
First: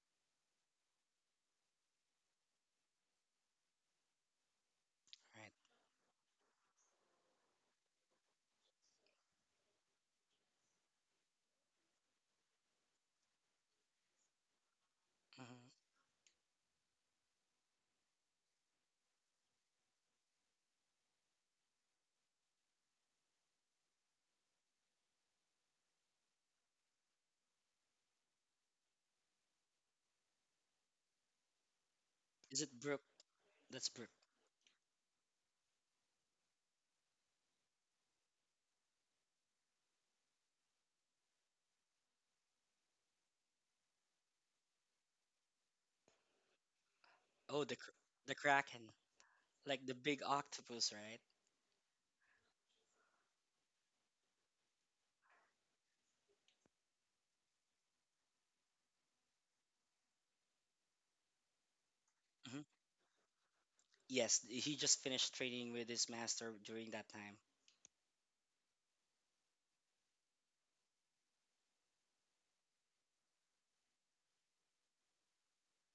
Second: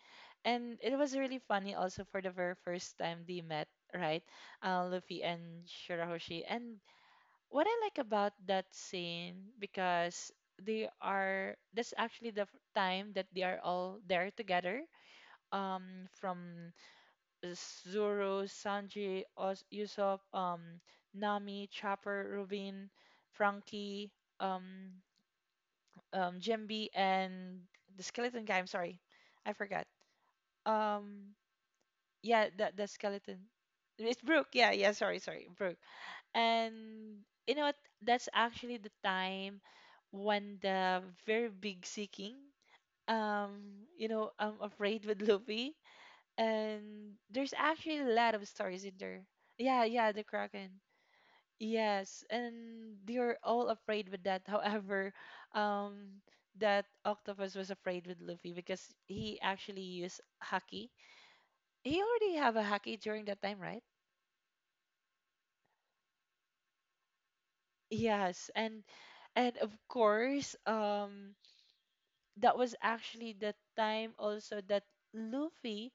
And it was really funny also for the very first time they met, right? Luffy
Right.
and Shirahoshi. And what I like about that scene because they are that's actually the time that they are all there together.
Hmm.
From Zoro, Sanji, Oz, Usopp, Nami, Chopper, Rubin, Frankie, um, Jimby, and the skeleton guy. I'm sorry, I forgot. Um, yeah,
Is
the
it
the
Brooke?
skeleton.
That's Brooke.
It's Brooke. Yeah, yeah. Sorry, sorry, Brooke. And you know what? That's actually the time when the very big seeking, I'm afraid with Luffy. And there's
Oh,
actually a
the
lot of stories in
Kraken,
there. Yeah,
like the
yeah, the
big
Kraken.
octopus, right?
Yes, and they're all afraid with that. <laughs> However, um, that octopus was afraid with Luffy because he actually used haki. He already have a
Hmm.
haki during that time, right?
Yes, he just finished training with his master during that time.
Yes, and of course, that was actually the time also that Luffy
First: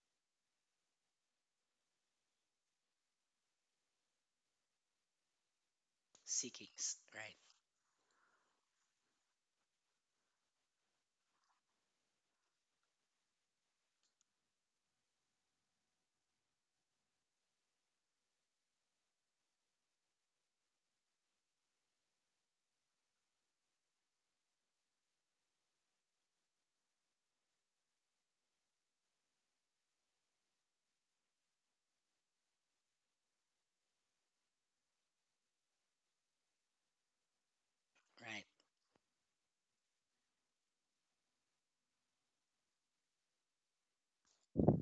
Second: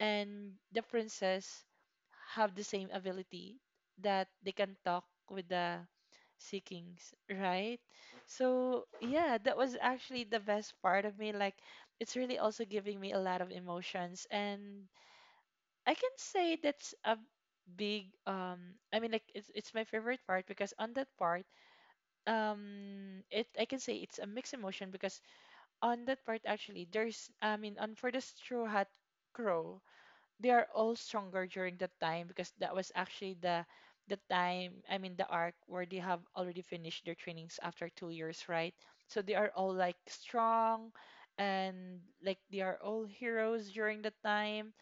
and the princess have the same ability that they can talk with the
Sea
Sea
Kings,
Kings,
right?
right? So yeah, that was actually the best part of me. Like, it's really also giving me a lot of emotions, and I can say that's a big, I mean like, it's my favorite part because on that part, it I can say it's a mixed emotion because on that part, actually, there's I mean, on for the straw hat crow, they are all stronger during that time because that was actually the time, I mean, the arc where they have already finished their trainings after 2 years,
Right.
right? So they are all like strong, and like they are all heroes during that time.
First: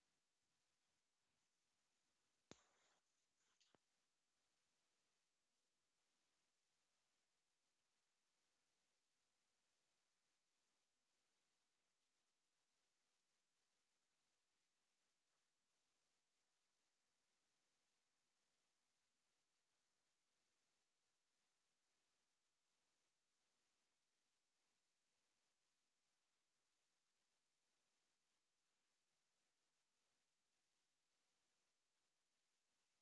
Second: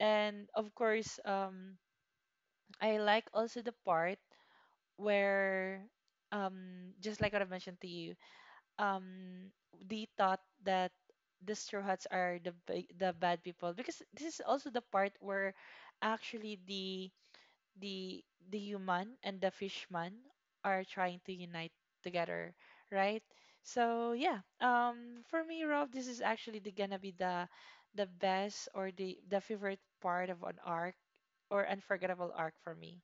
And of course, I like also the part where, just like what I've mentioned to you, um they thought that the straw hats are the the bad people because this is also the part where actually the the the human and the fishman are trying to unite together, right? So yeah, for me, Rob, this is actually the, gonna be the best or the favorite part of an arc or unforgettable arc for me.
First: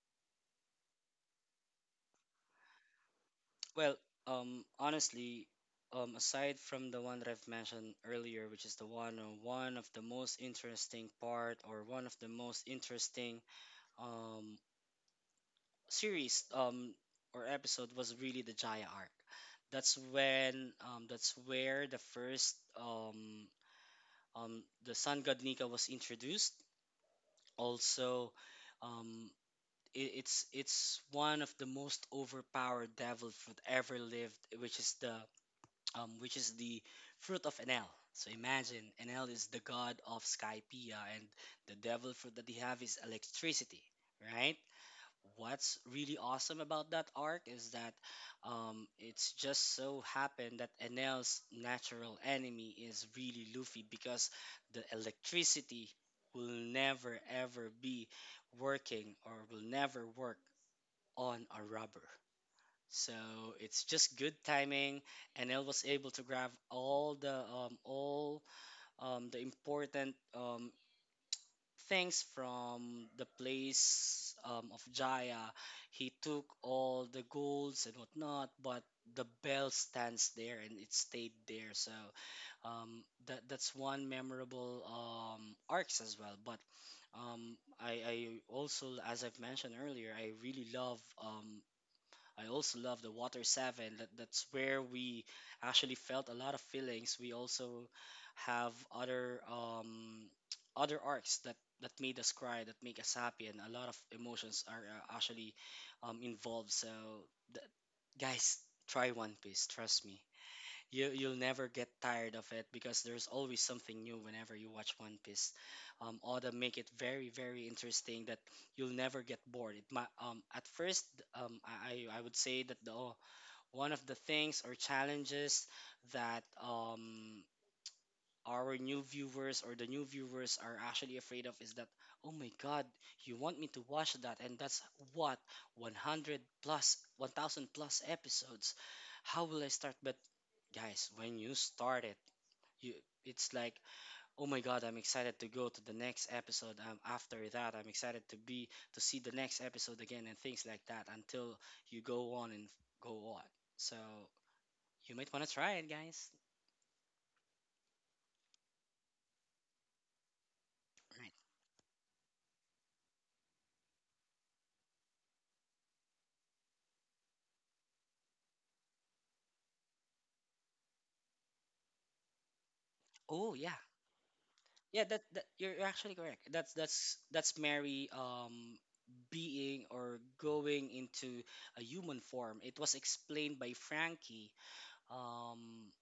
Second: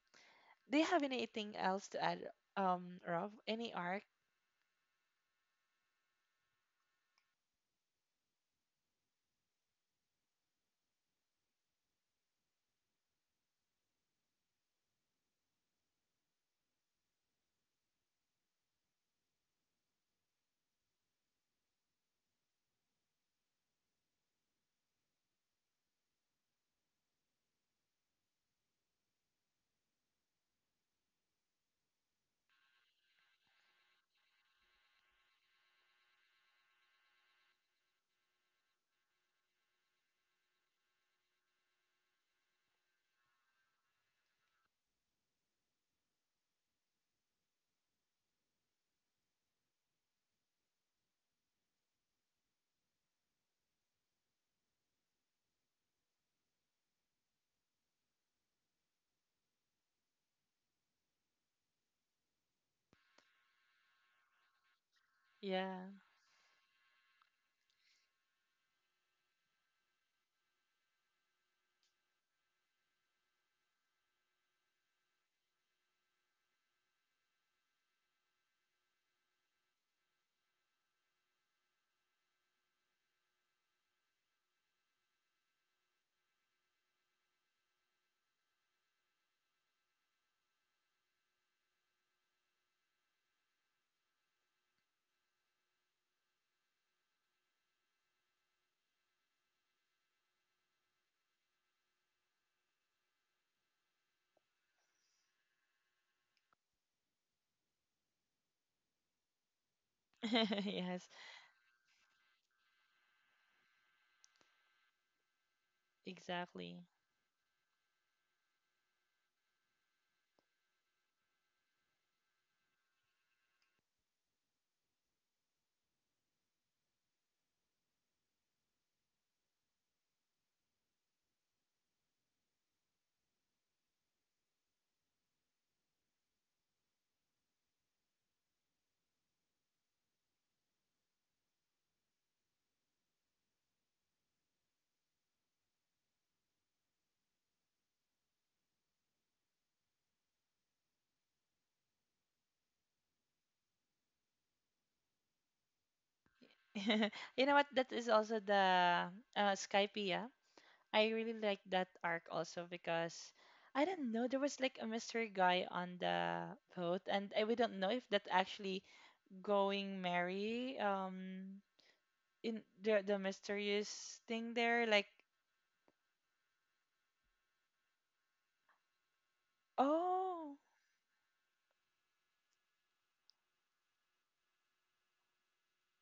Do you have anything else to add, Rob? Any
Well,
arc?
honestly, aside from the one that I've mentioned earlier, which is the one on one of the most interesting part or one of the most interesting um, series, or episode was really the Jaya arc. That's when that's where the first the Sun God Nika was introduced. Also, um, it's one of the most overpowered devils that ever lived, which is the fruit of Enel. So imagine Enel is the god of Skypea, and the devil fruit that they have is electricity, right? What's really awesome about that arc is that it's just so happened that Enel's natural enemy is really Luffy because the electricity will never ever be working or will never work on a rubber. So it's just good timing, and I was
Yeah.
able to grab all the important things from the place of Jaya. He took all the golds and whatnot, but the bell stands there and it stayed there. So that's one memorable arcs as well. But I also, as I've mentioned earlier, I really love, I also love the Water 7. That's where we actually felt a lot of feelings. We also have other <tsk> other arcs that, that made us cry, that make us happy, and a lot of emotions are actually involved. So, th- guys, try One Piece. Trust me,
<laughs> Yes.
you you'll never get tired of it because there's always something new whenever you watch One Piece. Oda make
Exactly.
it very very interesting that you'll never get bored. It might at first, I would say that the one of the things or challenges that our new viewers or the new viewers are actually afraid of is that, oh my god, you want me to watch that? And that's what, 100 plus 1000 plus episodes, how will I start? But guys, when you start it, you it's like, oh my god, I'm excited to go to the next episode. After that, I'm excited to be to see the next episode again and things like that until you go on and go on. So you might want to try it, guys.
<laughs> You know what? That is also the, Skypea. I
Right.
really like that arc also because I don't know, there was like a mystery guy on the boat, and we don't know if that actually going Mary, in the
Oh yeah,
mysterious thing there.
yeah.
Like,
That, you're actually correct. That's Mary, being or
oh,
going into a human form. It was explained by Frankie um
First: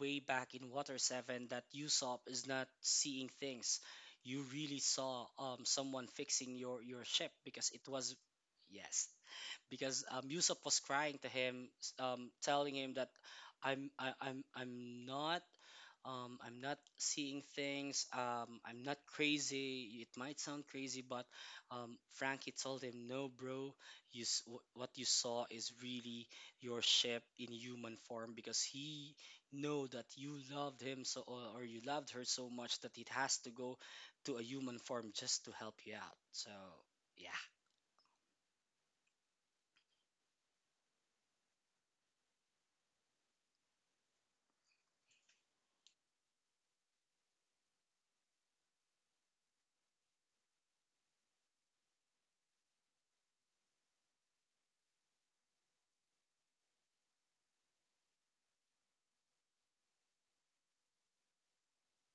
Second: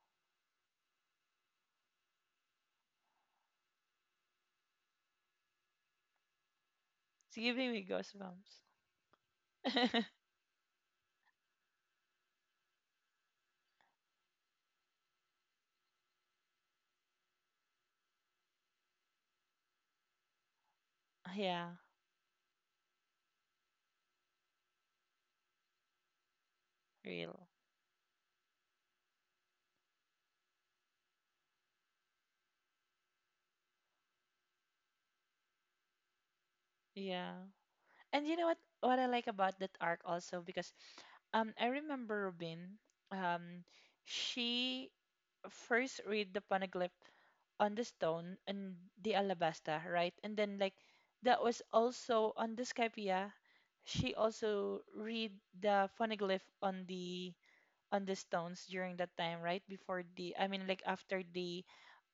way back in Water 7 that Usopp is not seeing things. You really saw, someone fixing your ship
it's
because
giving
it
me
was,
goosebumps.
yes, because
<laughs>
Usopp was crying to him, telling him that I'm, I'm not seeing things. I'm not crazy. It might sound crazy, but
Yeah,
Frankie told him, "No, bro. What you saw is really your ship
real.
in human form, because he know that you loved him so, or you loved her so much that it has to go to a human form just to help you out." So yeah.
Yeah. And you know what I like about that arc also because, I remember Robin, um she first read the poneglyph on the stone and the alabasta, right? And then like that was also on the Skypia. She also read the poneglyph on the stones during that time, right? Before the I mean like after the,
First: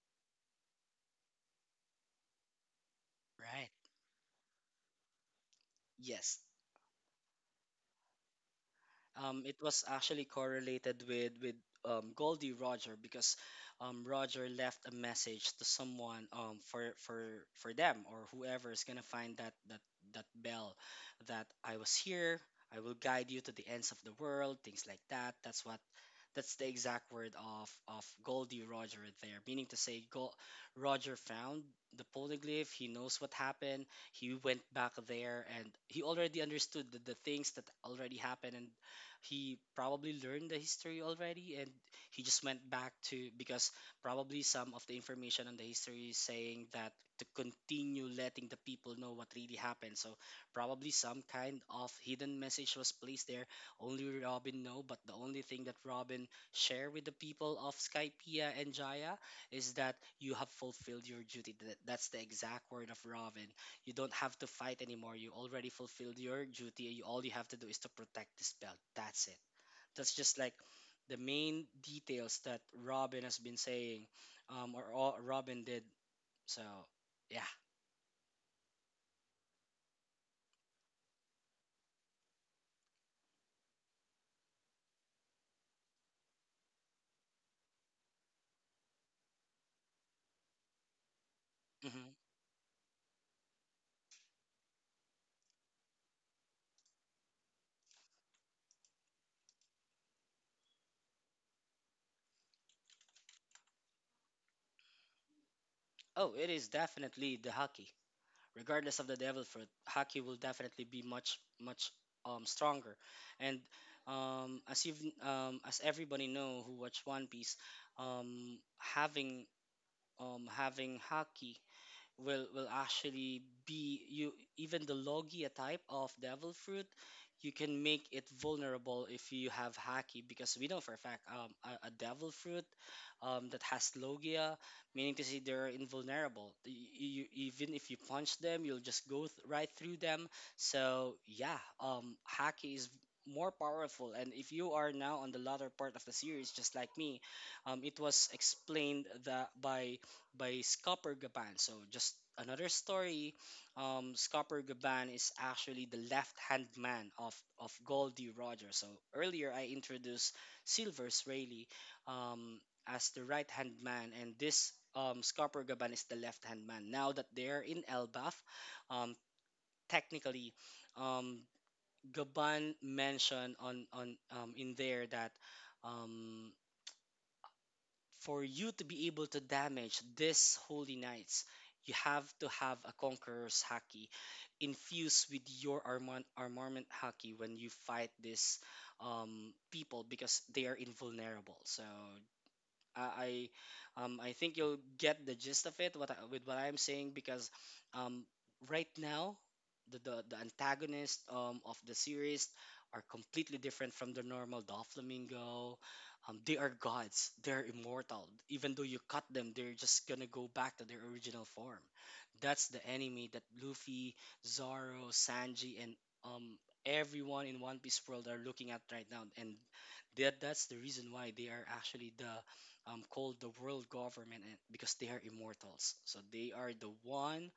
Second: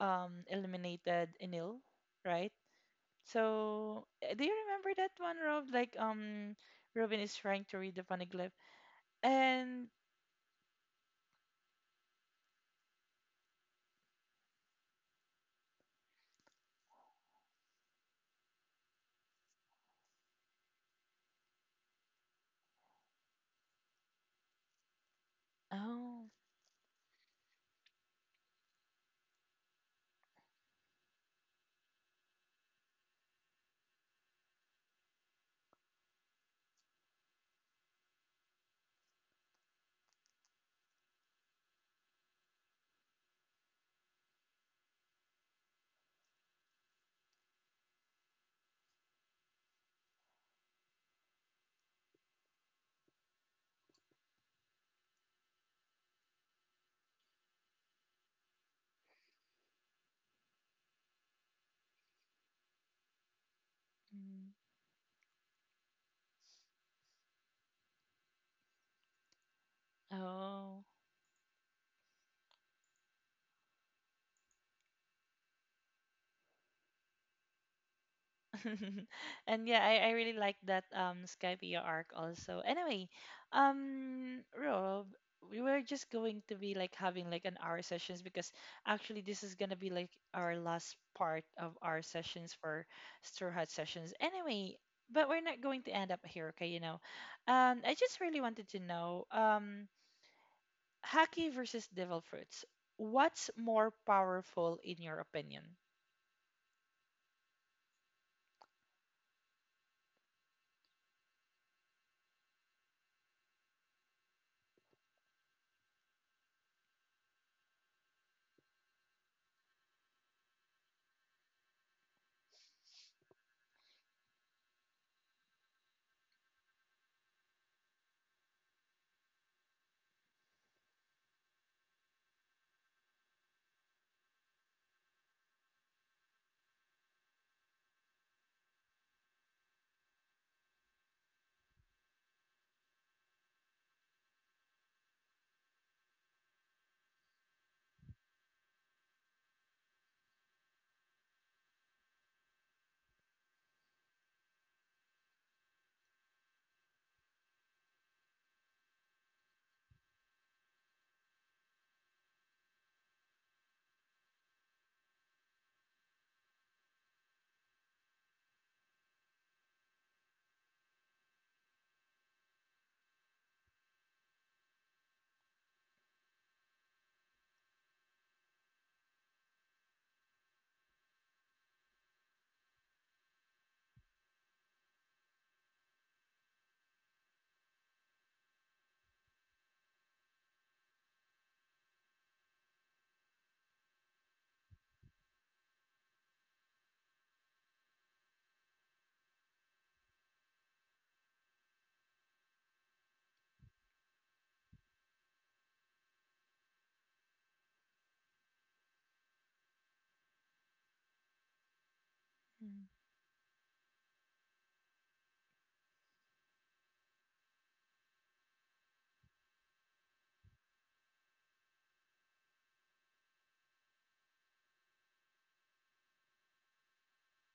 eliminated Enil, right?
Right.
So, do you remember that one, Rob? Like,
Yes,
Robin is trying to read the funny glyph,
it was
and
actually correlated with Goldie Roger because Roger left a message to someone, for for them or whoever is gonna find that bell, that I was here. I will guide you to the ends of the world, things like that. That's what,
oh,
that's the exact word of Goldie Roger right there. Meaning to say, Roger found the polyglyph. He knows what happened. He went back there, and he already understood the things that already happened, and he probably learned the history already. And he just went back to because probably some of the information on the history is saying that to continue letting the people know what really happened. So probably some kind of hidden message was placed there only Robin know, but the only thing that Robin share with the people of Skypea and Jaya is that you have fulfilled your duty. That- that's the exact word of Robin. You don't have to
mm,
fight anymore. You already fulfilled your duty. You, all you have to do is to protect this belt. That's it. That's just like
oh,
the main details that Robin has been saying, or all Robin did. So, yeah.
<laughs> and yeah, I really like that, Skype E R arc also. Anyway, Rob, we were just going to be like having like an hour sessions because actually this is gonna be like our last part of our
Hmm.
sessions for Straw Hat sessions. Anyway, but we're not going to end up here, okay, you know. I just really wanted to know, Haki versus Devil Fruits, what's more powerful in your opinion?
Oh, it is definitely the hockey. Regardless of the devil fruit, Haki will definitely be much much stronger. And um as you as everybody know who watch One Piece, um having having Haki will actually be you, even the logia type of devil fruit you can make it vulnerable if you have haki, because we know for a fact, a devil fruit that has logia, meaning to say they're invulnerable. You, even if you punch them, you'll just go right through them. So yeah, haki is more powerful. And if you are now on the latter part of the series just like me, it was explained that by Scopper Gaban. So just another story. Scopper Gaban is actually the left-hand man of Goldie Rogers. So earlier I introduced Silver Rayleigh, um, as the right-hand man, and this Scopper Gaban is the left-hand man. Now that they're in Elbaf, um, technically, um, Gaban mentioned on in there that. Um, for you to be able to damage these holy knights, you have to have a conqueror's haki infused with your armament, armament haki when you fight these people, because they are invulnerable. So uh, I I think you'll get the gist of it what I, with what I'm saying, because um, right now the, the antagonist of the series are completely different from the normal Doflamingo. They are gods. They're immortal. Even though you cut them, they're just gonna go back to their original form. That's the
Mm.
enemy that Luffy, Zoro, Sanji, and um, everyone in One Piece world are looking at right now, and that's the reason why they are actually the called the world government, and, because they are immortals. So they are the one.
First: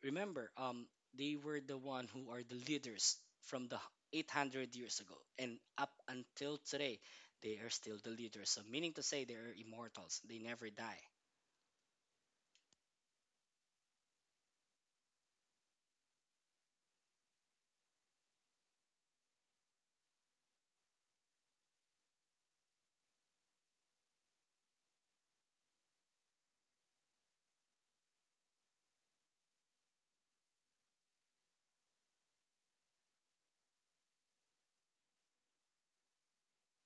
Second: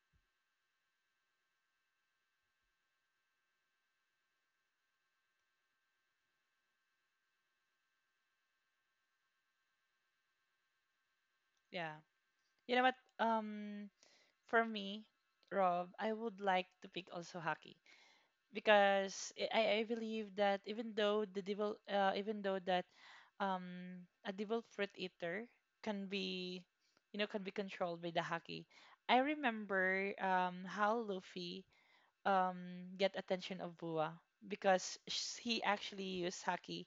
Remember, they were the one who are the leaders from the 800 years ago, and up until today, they are still the leaders. So meaning to say, they are immortals. They never die.
Yeah. You know what? For me, Rob, I would like to pick also hockey because I believe that even though the devil, even though that, a devil fruit eater can be, you know, can be controlled by the hockey. I remember, how Luffy, get attention of Bua because he actually used hockey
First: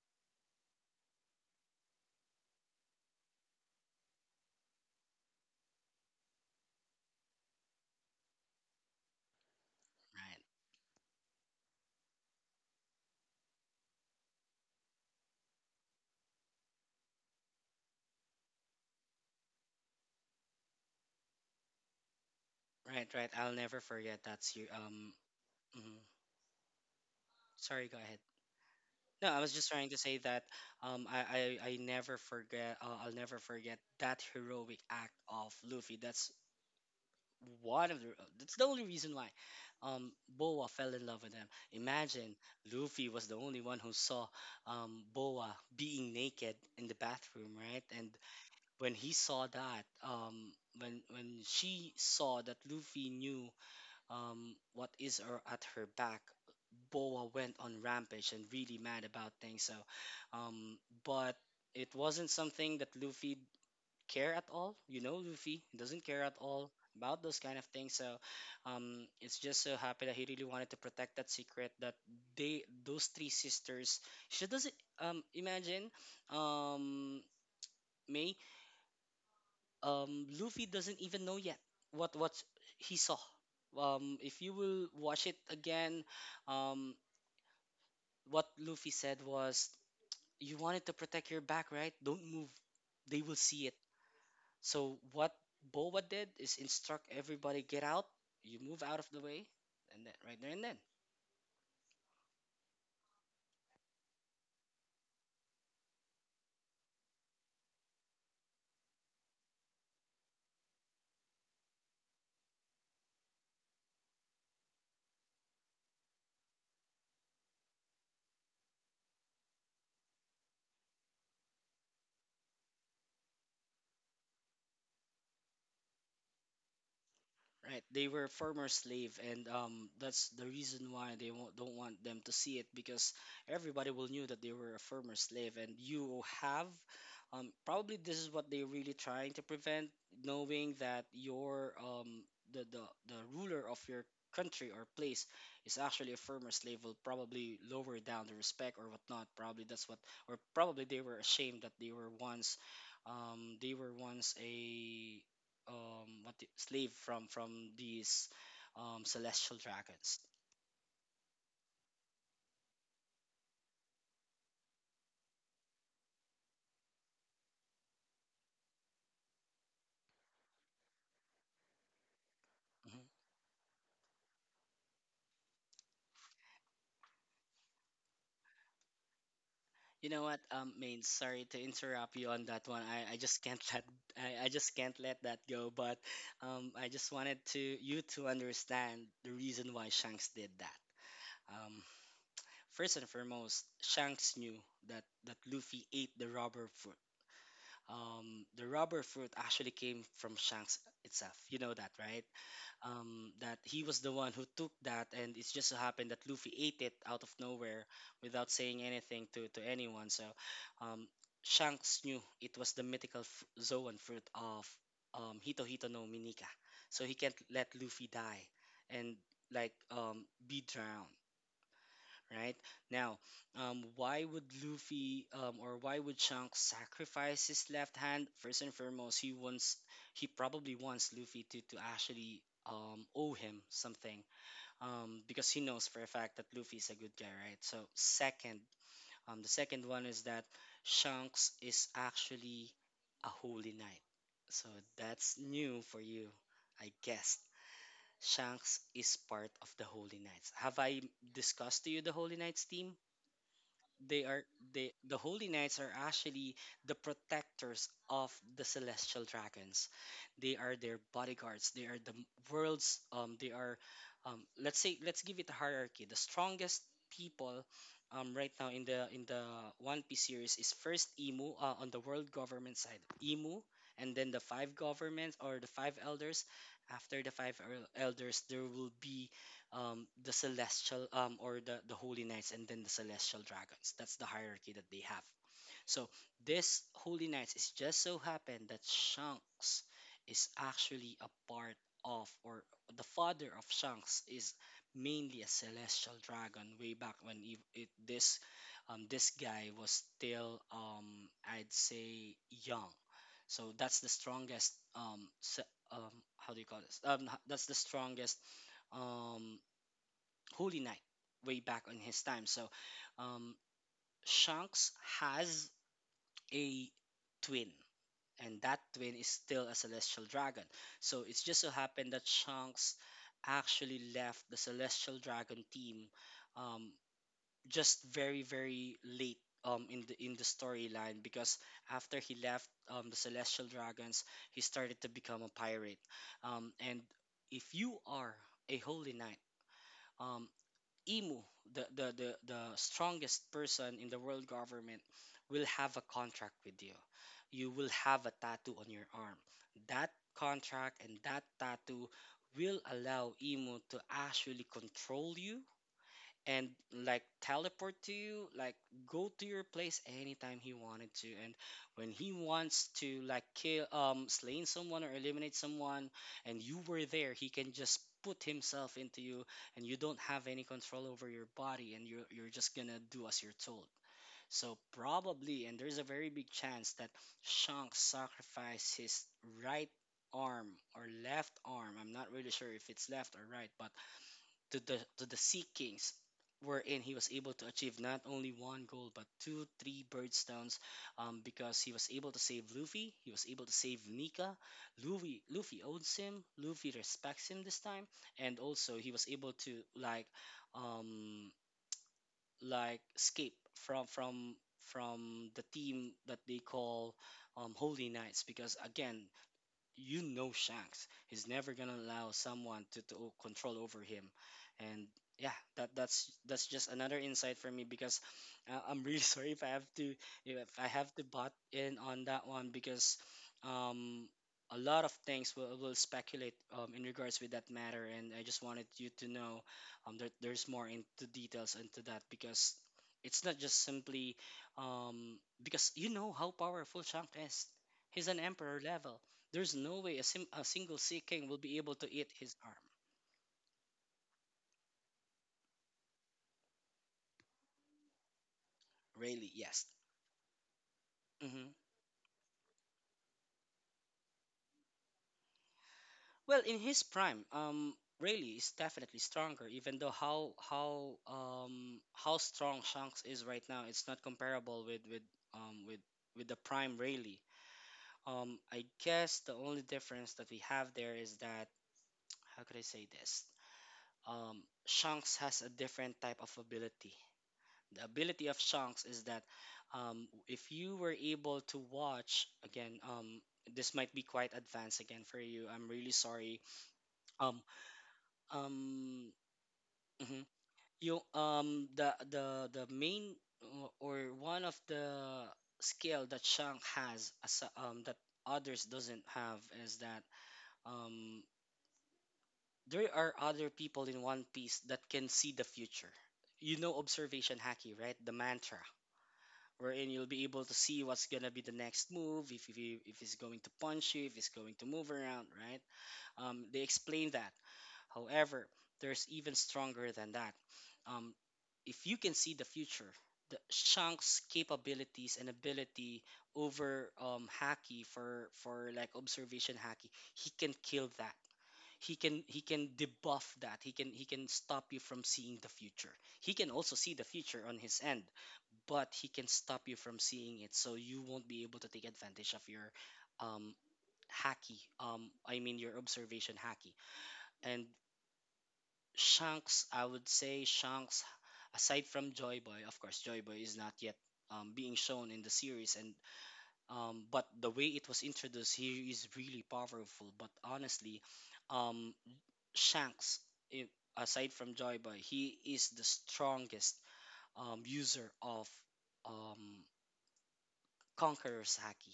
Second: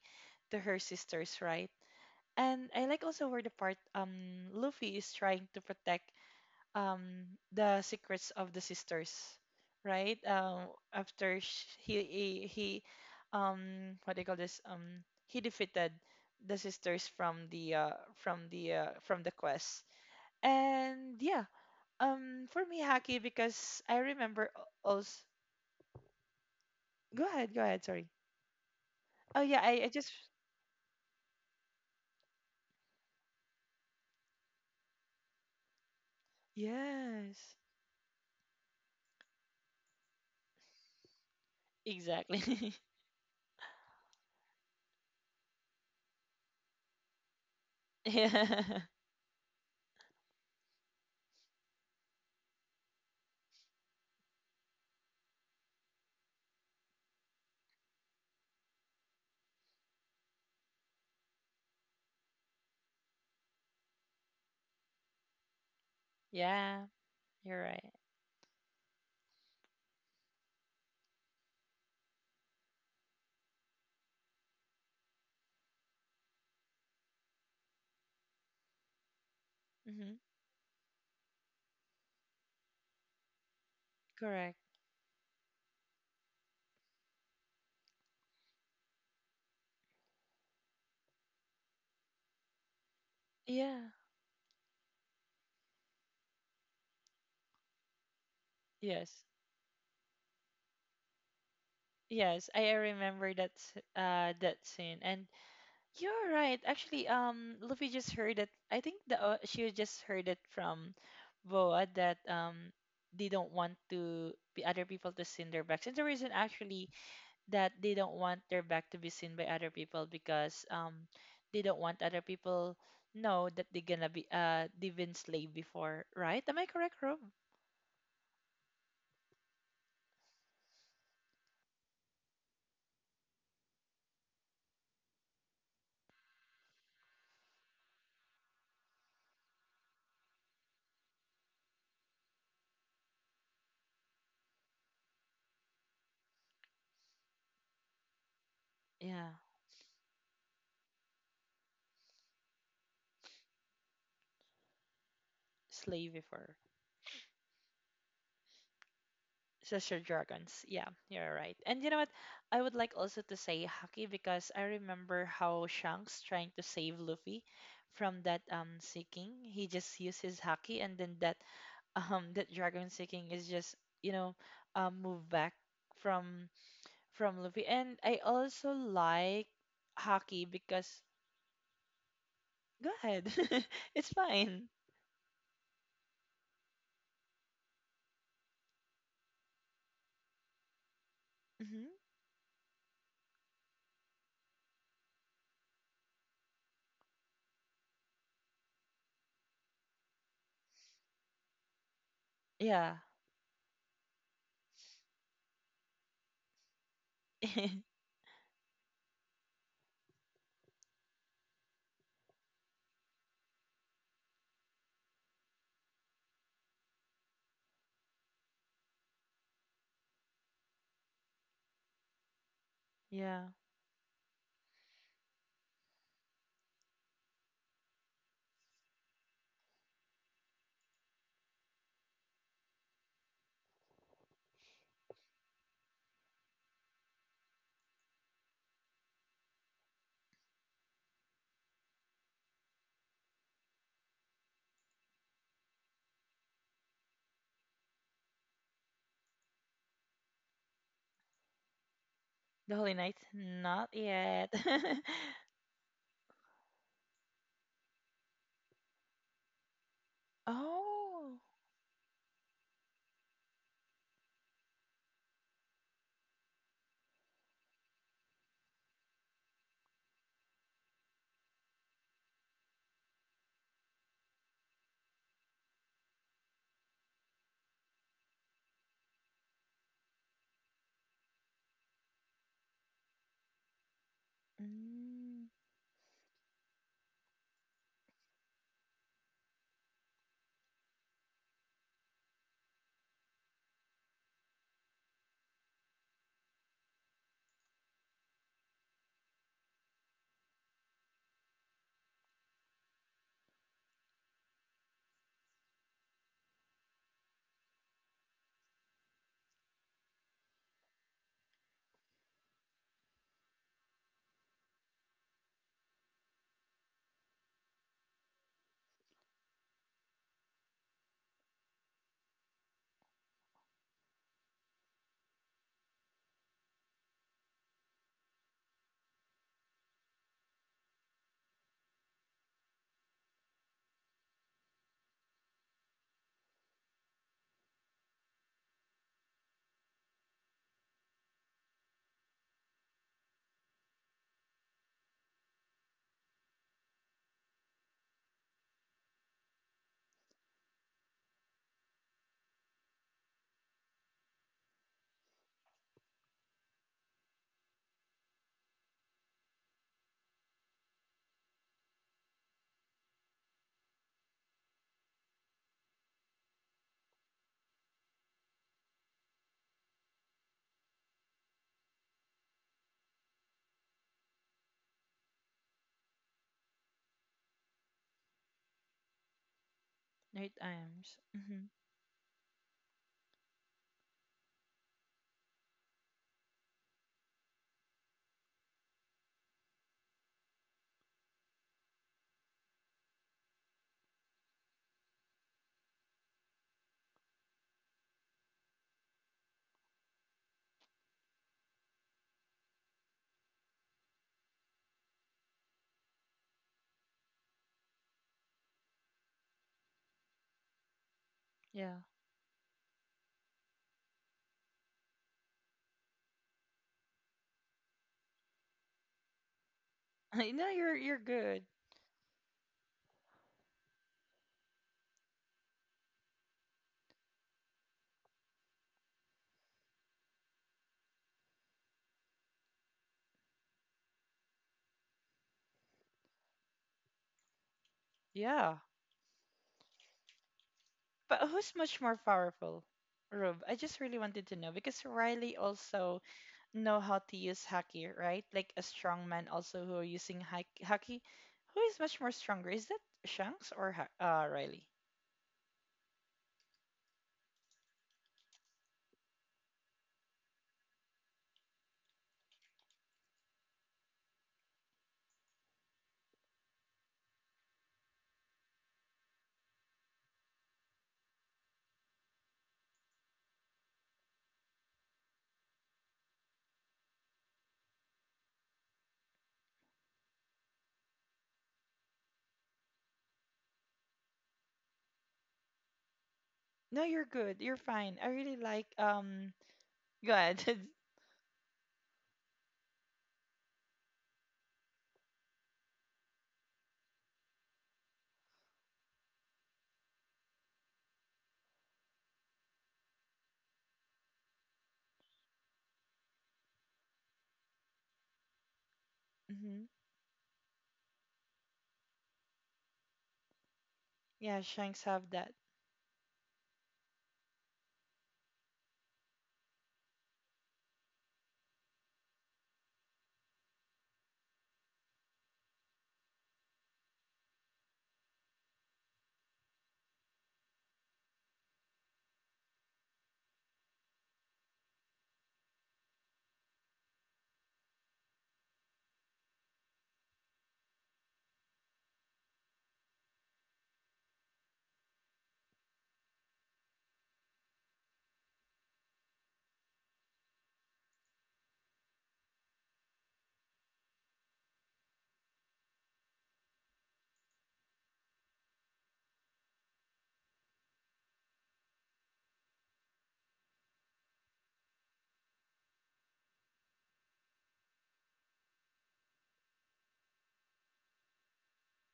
to her sisters, right? And I like also where the part, Luffy is trying to protect um the secrets of the sisters, right?
Right,
After he, what do you call this, he defeated the sisters from the, from the quest. And yeah, for me,
right,
haki
right. I'll never
because I
forget
remember
that's you.
also.
Mhm.
Go ahead, go ahead.
Sorry, go
Sorry.
ahead. No, I
Oh
was
yeah,
just trying
I
to
just...
say that I never forget. I'll never forget that heroic act of Luffy.
Yes.
One of the that's the only reason why um Boa fell in love with him. Imagine
Exactly.
Luffy was the only one who saw Boa being naked in the bathroom, right?
<laughs>
And
Yeah,
when he saw that, when she saw that Luffy knew what is her, at her back, Boa went on rampage and really mad about things. So, um but it wasn't something that Luffy care at all. You know, Luffy doesn't care at all
yeah.
about those
You're
kind of
right.
things. So, it's just so happy that he really wanted to protect that secret that they, those three sisters, she doesn't. Imagine, um, May,
Hmm.
Luffy doesn't even know yet what he saw. If you
Correct.
will watch it again, um, what Luffy said was, "You wanted to protect your back, right? Don't move. They will see it."
Yeah.
So what Boba did is instruct everybody get out, you move out of the
Yes.
way, and then right there and then.
Yes, I remember that scene, and you're right. Actually, Luffy just heard it. I think the she just heard it from Boa that, they don't want to be other people to see their backs, and the reason actually that they don't want their back to be seen by other people because, they don't want other people know that they're gonna be they've been slave before, right? Am I correct, Rob?
Right, they were former slave, and that's the reason why they won't, don't want them to see it, because everybody will knew that they were a former slave, and you have, probably this is what they're really trying to prevent, knowing that your the, the the ruler of your country or place is actually a former slave will probably lower down the respect or whatnot.
Yeah,
Probably that's what, or probably they were ashamed that they were once a
slave before.
slave from these celestial
Sister
dragons.
Dragons. Yeah, you're right. And you know what? I would like also to say Haki because I remember how Shanks trying to save Luffy from that, seeking. He just used his Haki and then that, <laughs> that dragon
Mhm.
seeking is just, you know, move back from from Luffy. And I also like
You know what,
Haki
Main,
because...
sorry to interrupt you on that one.
Go
I just can't
ahead.
<laughs> let
<laughs> It's
I
fine.
just can't let that go. But I just wanted to you to understand the reason why Shanks did that. Um,
Hmm.
First and foremost, Shanks knew that Luffy ate the rubber fruit. The rubber fruit actually came from Shanks itself. You know that, right?
Yeah.
That he was the one who took that, and it's just so happened that Luffy ate it out of nowhere
<laughs>
without saying anything to anyone. So, um, Shanks knew it was the mythical Zoan fruit of, Hito Hito no Minika, so he can't let Luffy die and like, be drowned, right? Now,
Yeah.
why would Shanks sacrifice his left hand? First and foremost, he probably wants Luffy to actually owe him something, because he knows for a fact that Luffy is a good guy, right? So second, the second one is that Shanks is actually a holy knight. So that's new for you, I guess. Shanks is part of the Holy Knights. Have I discussed to you the Holy Knights
The Holy
team?
Knight? Not
They are
yet. <laughs>
the Holy Knights are actually the protectors of the celestial dragons. They are their
Oh.
bodyguards. They are the m- world's they are Let's give it a hierarchy. The strongest people right now in the One Piece series is first Emu, on the world government side, Emu, and then the five governments or the five elders. After the elders there will be, the celestial, or the holy knights, and then the celestial dragons. That's the hierarchy that they have.
Mm,
So this holy knights is just so happened that Shanks is actually a part of, or the father of Shanks is mainly a celestial dragon way back when, it, this, this guy was still, I'd say young. So that's the strongest, um, how do you call this, that's the strongest, um, Holy Knight way back on his time. So, um, Shanks has a twin, and that twin is still a celestial dragon. So it's just so happened that Shanks actually left the celestial dragon team, um, just very very late. In the storyline, because after he left, the celestial dragons, he started to become a pirate, and if you are a holy knight, um, Imu, the strongest person in the world government, will have a contract with you. You will have a tattoo on your arm. That contract and that tattoo will allow Imu to actually control you, and like teleport to you, like go to your place anytime he wanted to. And when he wants to like kill, slaying someone or eliminate someone, and you were there, he can just put himself into you, and you don't have any control over your body, and you're just gonna do as you're told. So probably, and there's a very big chance that Shanks sacrificed his right
night
arm, or
times.
left
Hmm.
arm, I'm not really sure if it's left or right, but to the Sea Kings, wherein he was able to achieve not only one goal but two, three bird-stones, because he was able to save Luffy, he was able to save Nika. Luffy owns him, Luffy respects him this time, and also he was able to like, um, escape from from from the team that they call, Holy Knights, because again, you know Shanks. He's never gonna
Yeah.
allow someone to, control over him, and yeah, that's just another insight for me because, I'm really <laughs> sorry
<laughs>
if
No,
I
you're
have
you're
to butt
good.
in on that one, because um a lot of things will speculate, in regards with that matter, and I just wanted you to know, there's more into details into that, because it's not just simply, because you know how powerful Shanks is. He's an
Yeah.
emperor level. There's no way a single Sea
But
King will be
who's
able
much
to
more
eat his arm.
powerful? Rube, I just really wanted to know because Riley also know how to use haki, right? Like a strong man
Rayleigh, yes.
also who are using haki.
Hmm.
Who is much more stronger? Is that Shanks or Riley?
Well, in his prime, Rayleigh is definitely stronger. Even though how strong Shanks is right now, it's not comparable um with with the prime Rayleigh. I guess the only difference that we have there is that, how could I say this? Shanks has a different type of ability. The ability of songs is that, if you were able to watch again, this might be quite advanced again for you, I'm really sorry.
No, you're
um
good. You're fine. I really like
um
um. Go
mhm.
ahead.
you The main, or one of the skill that Shang has, as that others doesn't have, is that, um there are other people in One Piece that can see the future. You know, observation Haki, right? The mantra,
<laughs> Hmm.
wherein you'll be able to see what's gonna be the next move, if he's going to punch you, if he's
Yeah,
going to
Shanks
move
have
around,
that.
right? They explain that. However, there's even stronger than that. Um, if you can see the future, the Shank's capabilities and ability over, Haki, for like observation Haki, he can kill that. He can, debuff that. He can, stop you from seeing the future. He can also see the future on his end, but he can stop you from seeing it, so you won't be able to take advantage of your, um hacky, I mean, your observation hacky. And shanks I would say Shanks, aside from Joy Boy, of course Joy Boy is not yet, being shown in the series, and, but the way it was introduced here is really powerful. But honestly, um, Shanks, i- aside from Joy Boy, he is the strongest, user of, um, Conqueror's Haki.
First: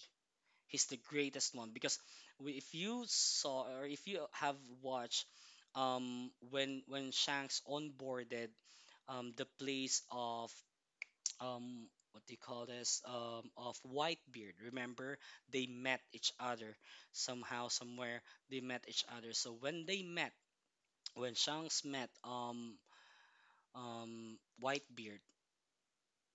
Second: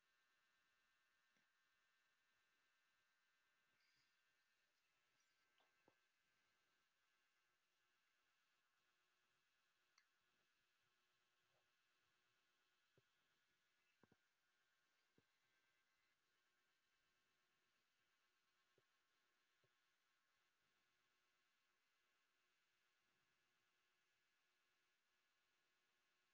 He's the greatest one because, if you saw, or if you have watched, when Shanks onboarded, the place of <tsk> what do you call this, of Whitebeard. Remember, they met each other somehow, somewhere. They met each other. So when they met, when Shanks met, Whitebeard.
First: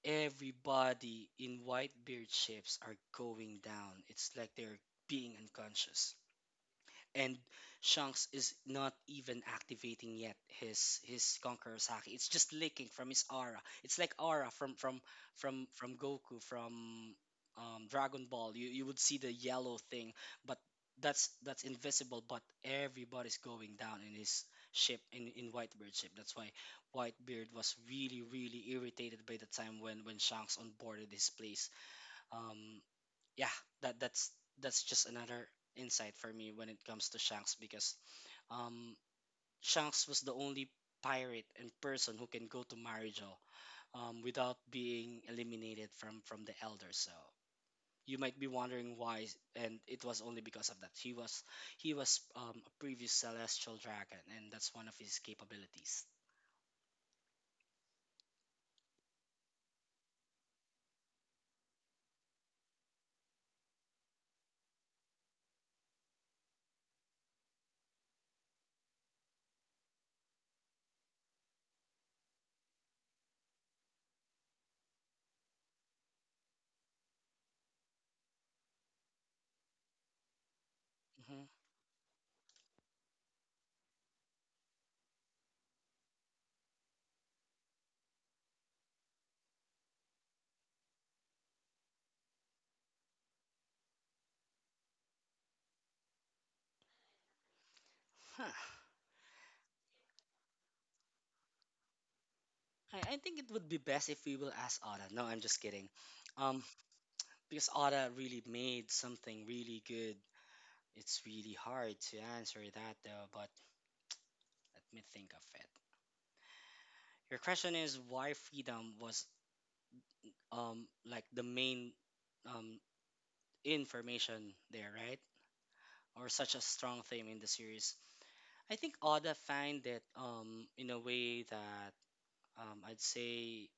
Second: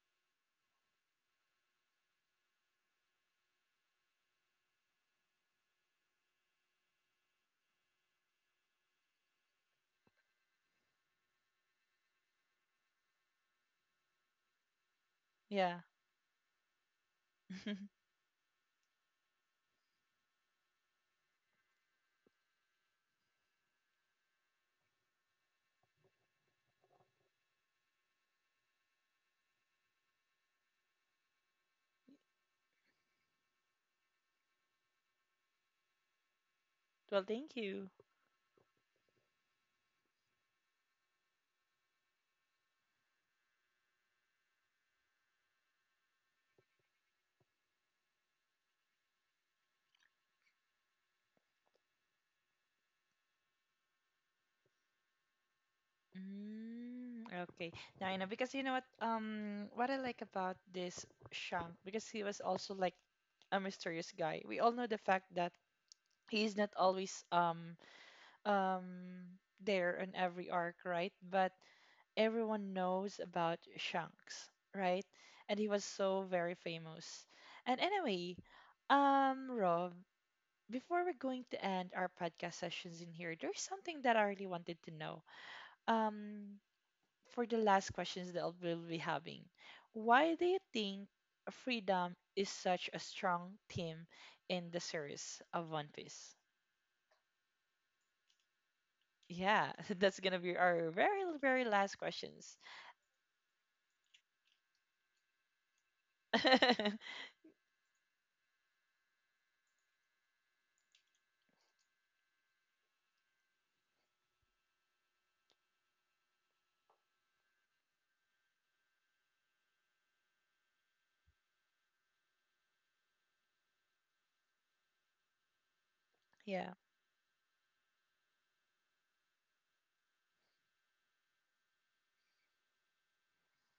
Everybody in Whitebeard ships are going down. It's like they're being unconscious, and Shanks is not even activating yet his Conqueror's Haki. It's just leaking from his aura. It's like aura from from from
Yeah.
from Goku from,
<laughs>
Dragon Ball. You would see the yellow thing, but that's invisible. But everybody's going down in his ship, in Whitebeard's ship. That's why Whitebeard was really really irritated by the time when Shanks onboarded his place. Um, yeah, that that's that's just another insight for me when it comes to
Well, thank
Shanks,
you.
because, um, Shanks was the only pirate and person who can go to Marijo, without being eliminated from the elders. So you might be wondering why, and it was only because of that. He was, a previous celestial dragon, and that's one of his capabilities.
Mm, okay. Now I know because you know what I like about this Shang because he was also like a mysterious guy. We all know the fact that he's not always there on every arc, right? But everyone knows about Shanks, right? And he was so very famous. And anyway, Rob, before we're going
Hmm.
to end our podcast sessions in here, there's something that I really wanted to know. Um, for the last questions that we'll be having, why do you think freedom is such a strong theme in the series of One Piece?
Huh.
Yeah, <laughs> that's gonna be our very, very last questions.
I think it would be best if we will ask Ada. No, I'm just kidding. Um,
<laughs>
because Ada really made something really good. It's really hard to answer that though, but let me think of it. Your question is why freedom was, like the main, um information there, right? Or such a
Yeah.
strong theme in the series. I think Oda find it, in a way that, I'd say,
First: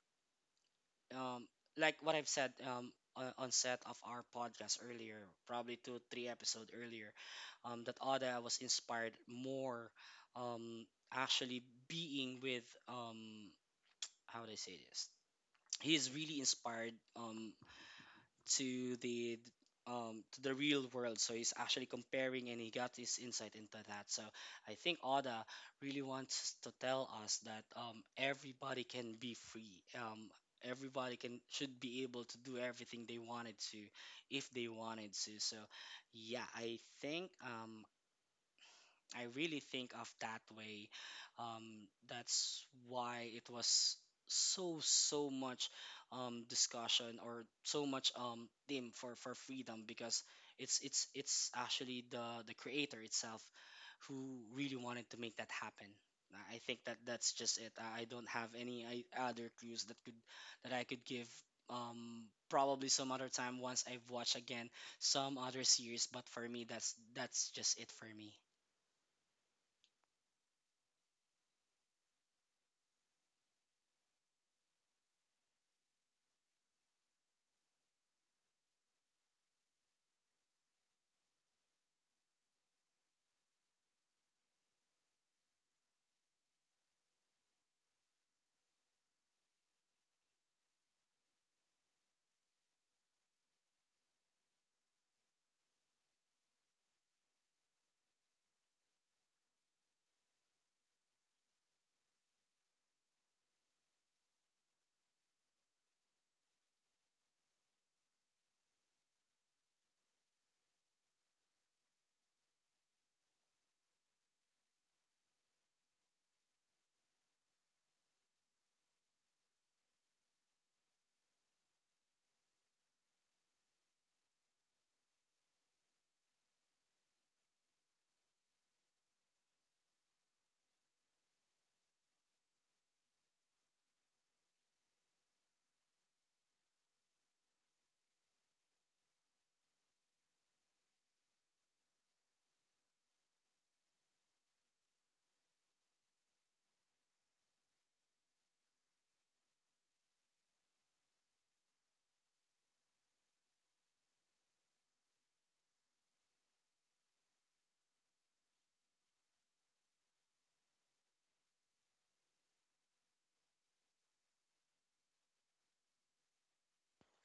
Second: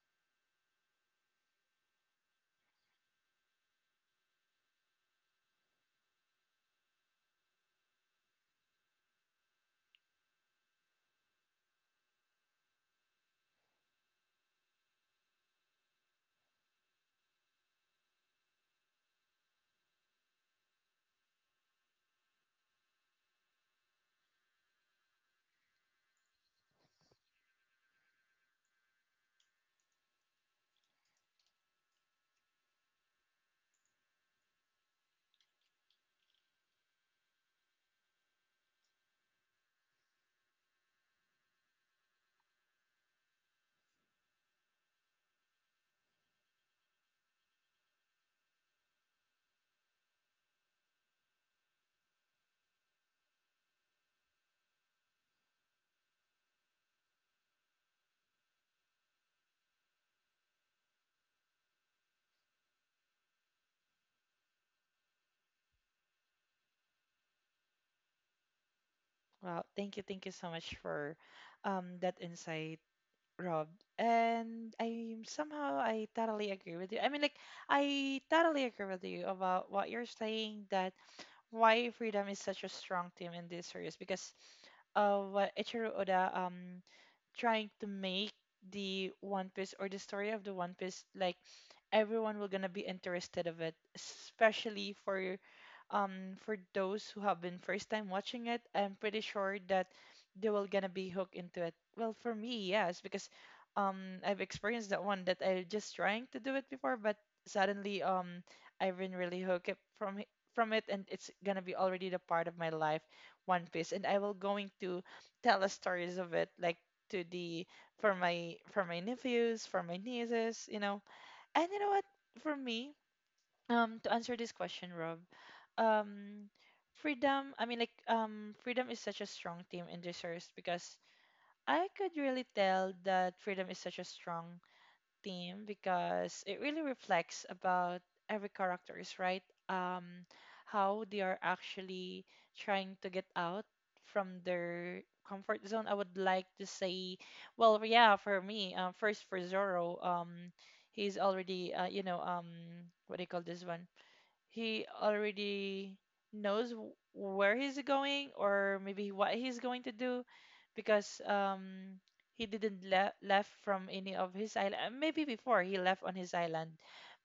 um, like what I've said, on set of our podcast earlier, probably two, three episode earlier, that Oda was inspired more, um, actually being with, how would I say this? He is really inspired, to the, to the real world. So he's actually comparing and he got his insight into that. So I think Oda really wants to tell us that, everybody can be free. Everybody can should be able to do everything they wanted to, if they wanted to. So yeah, I really think of that way. That's why it was so much, discussion, or so much, theme for freedom, because it's actually the creator itself who really wanted to make that happen. I think that that's just it. I don't have any, other clues that I could give. Probably some other time once I've watched again some other series, but for me that's just it for me.
Wow. Thank you. Thank you so much for, that insight, Rob. And I somehow I totally agree with you. I mean, like, I totally agree with you about what you're saying that why freedom is such a strong theme in this series because HR oder, trying to make the One Piece or the story of the One Piece like everyone will gonna be interested of it, especially for, for those who have been first time watching it. I'm pretty sure that they will gonna be hooked into it. Well, for me, yes, because I've experienced that one that I just trying to do it before, but suddenly, I've been really hooked up from it, and it's gonna be already the part of my life, One Piece, and I will going to tell the stories of it like to the for my nephews, for my nieces, you know. And you know what? For me, to answer this question, Rob, um, freedom. I mean, like, freedom is such a strong team in this series because I could really tell that freedom is such a strong theme because it really reflects about every characters, right? How they are actually trying to get out from their comfort zone. I would like to say, well, yeah, for me, first for Zoro, he's already, you know, what do you call this one? He already knows where he's going or maybe what he's going to do because, he didn't left from any of his island, maybe before he left on his island.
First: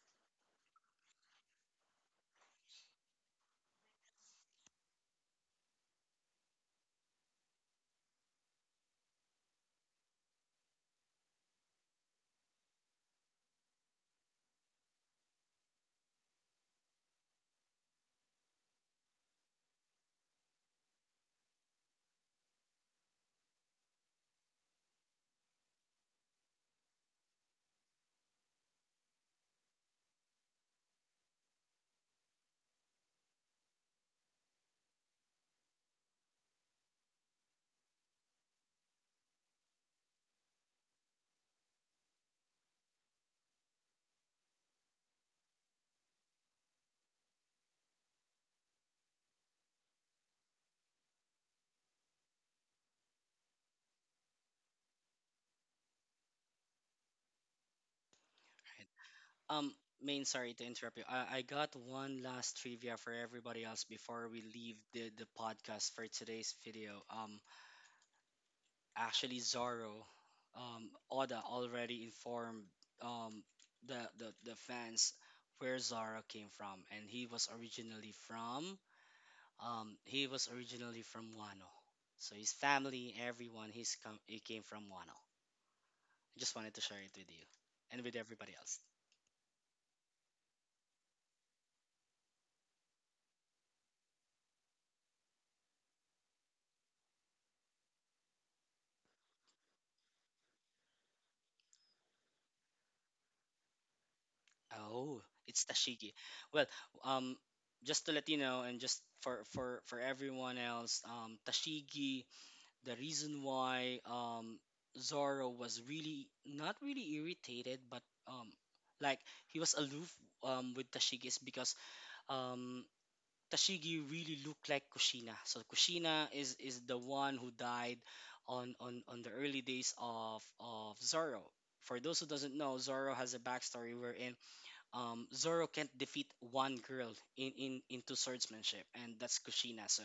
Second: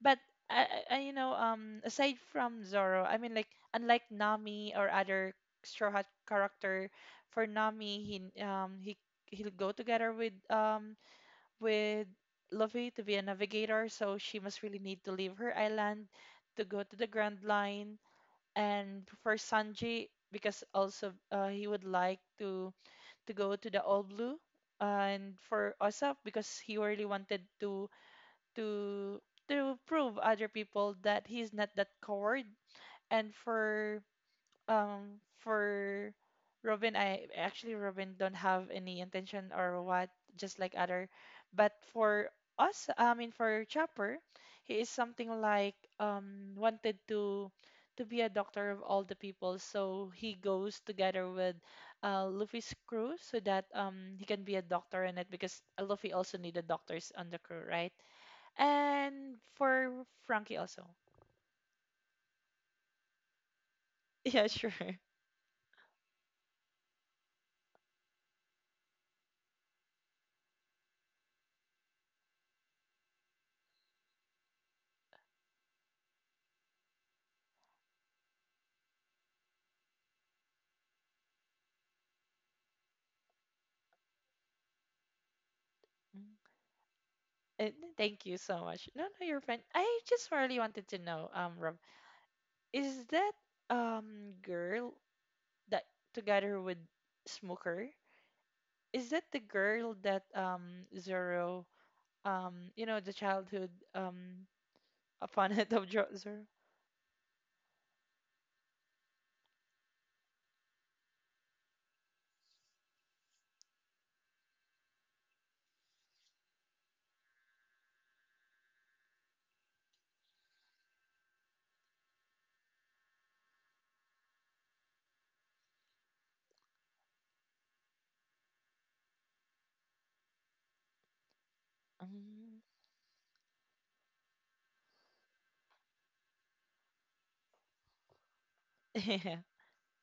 But I, you know, aside from Zoro, I mean like, unlike Nami or other Straw Hat character, for Nami, he he'll go together with Luffy to be a navigator, so she must really need to leave her island to go to the Grand Line. And for Sanji, because also, he would like to go to the All Blue, and for Usopp because he really wanted to to prove other people that he's not that coward. And for Robin, I actually Robin don't have any intention or what, just like other. But for us, I mean for Chopper, he is something like, wanted to be a doctor of all the people. So he goes together with, Luffy's crew so that, he can be a doctor in it because Luffy also needed doctors on the crew, right? And
Um,
for
Main, sorry
Frankie
to
also.
interrupt you.
<laughs>
I got one last trivia for everybody else before we
Yeah, sure.
leave the podcast for today's video. Actually, Zorro, Oda already informed, um the fans where Zorro came from, and he was originally from Wano. So his family, everyone, he came from Wano. I just wanted to share it with you
Uh,
and with
Thank you
everybody
so
else.
much. No, no, you're fine. I just really wanted to know, Rob, is that, girl that together with Smoker, is that the girl that, Zoro, you know, the childhood,
Oh, it's
opponent <laughs> of
Tashiki.
Zoro?
Well, um, just to let you know, and just for everyone else, Tashigi. The reason why, Zoro was really not really irritated, but, um, like he was aloof, with Tashigi, is because, um Tashigi really looked like Kushina. So Kushina is the one who died on the early days of Zoro. For those who doesn't
Um,
know, Zoro has a backstory wherein, Zoro can't defeat one girl in into swordsmanship, and that's
<laughs>
Kushina. So,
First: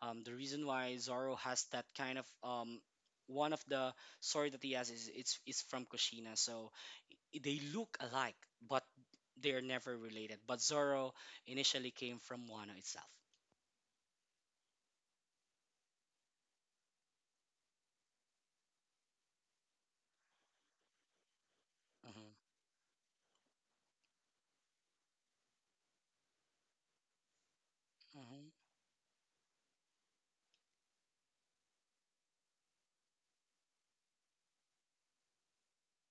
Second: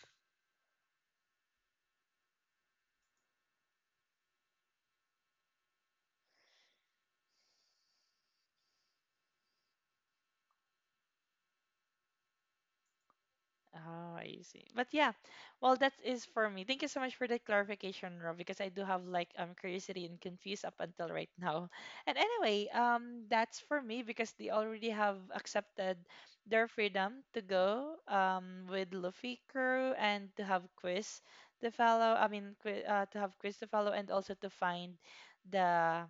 the reason why Zoro has that kind of, one of the sword that he has is from Kushina. So they look alike, but they are never related. But Zoro initially came from Wano itself.
Oh, I see. But yeah, well, that is for me. Thank you so much for that clarification, Rob, because I do have like, curiosity and confused up until right now. <laughs> And
Hmm.
anyway, that's for me because they already have accepted their freedom to go,
Hmm.
with Luffy crew and to have quiz to follow. I mean, to have quiz to follow and also to find the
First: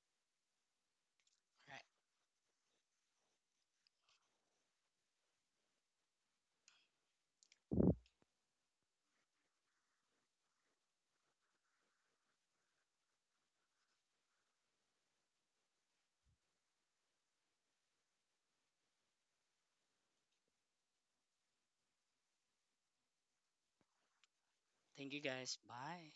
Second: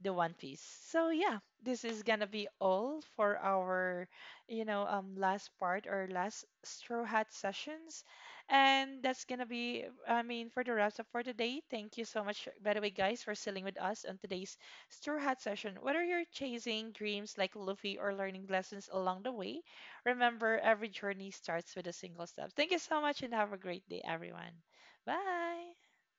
One Piece. So yeah, this
Right.
is gonna be all for our, you know, last part or last Straw Hat sessions, and that's gonna be, I mean, for the wrap up for today. Thank you so much, by the way, guys, for sailing with us on today's Straw Hat session. Whether you're chasing dreams like Luffy or learning lessons along the way, remember every journey starts with a single step. Thank you so much, and have a great day, everyone.
Thank you guys.
Bye.
Bye.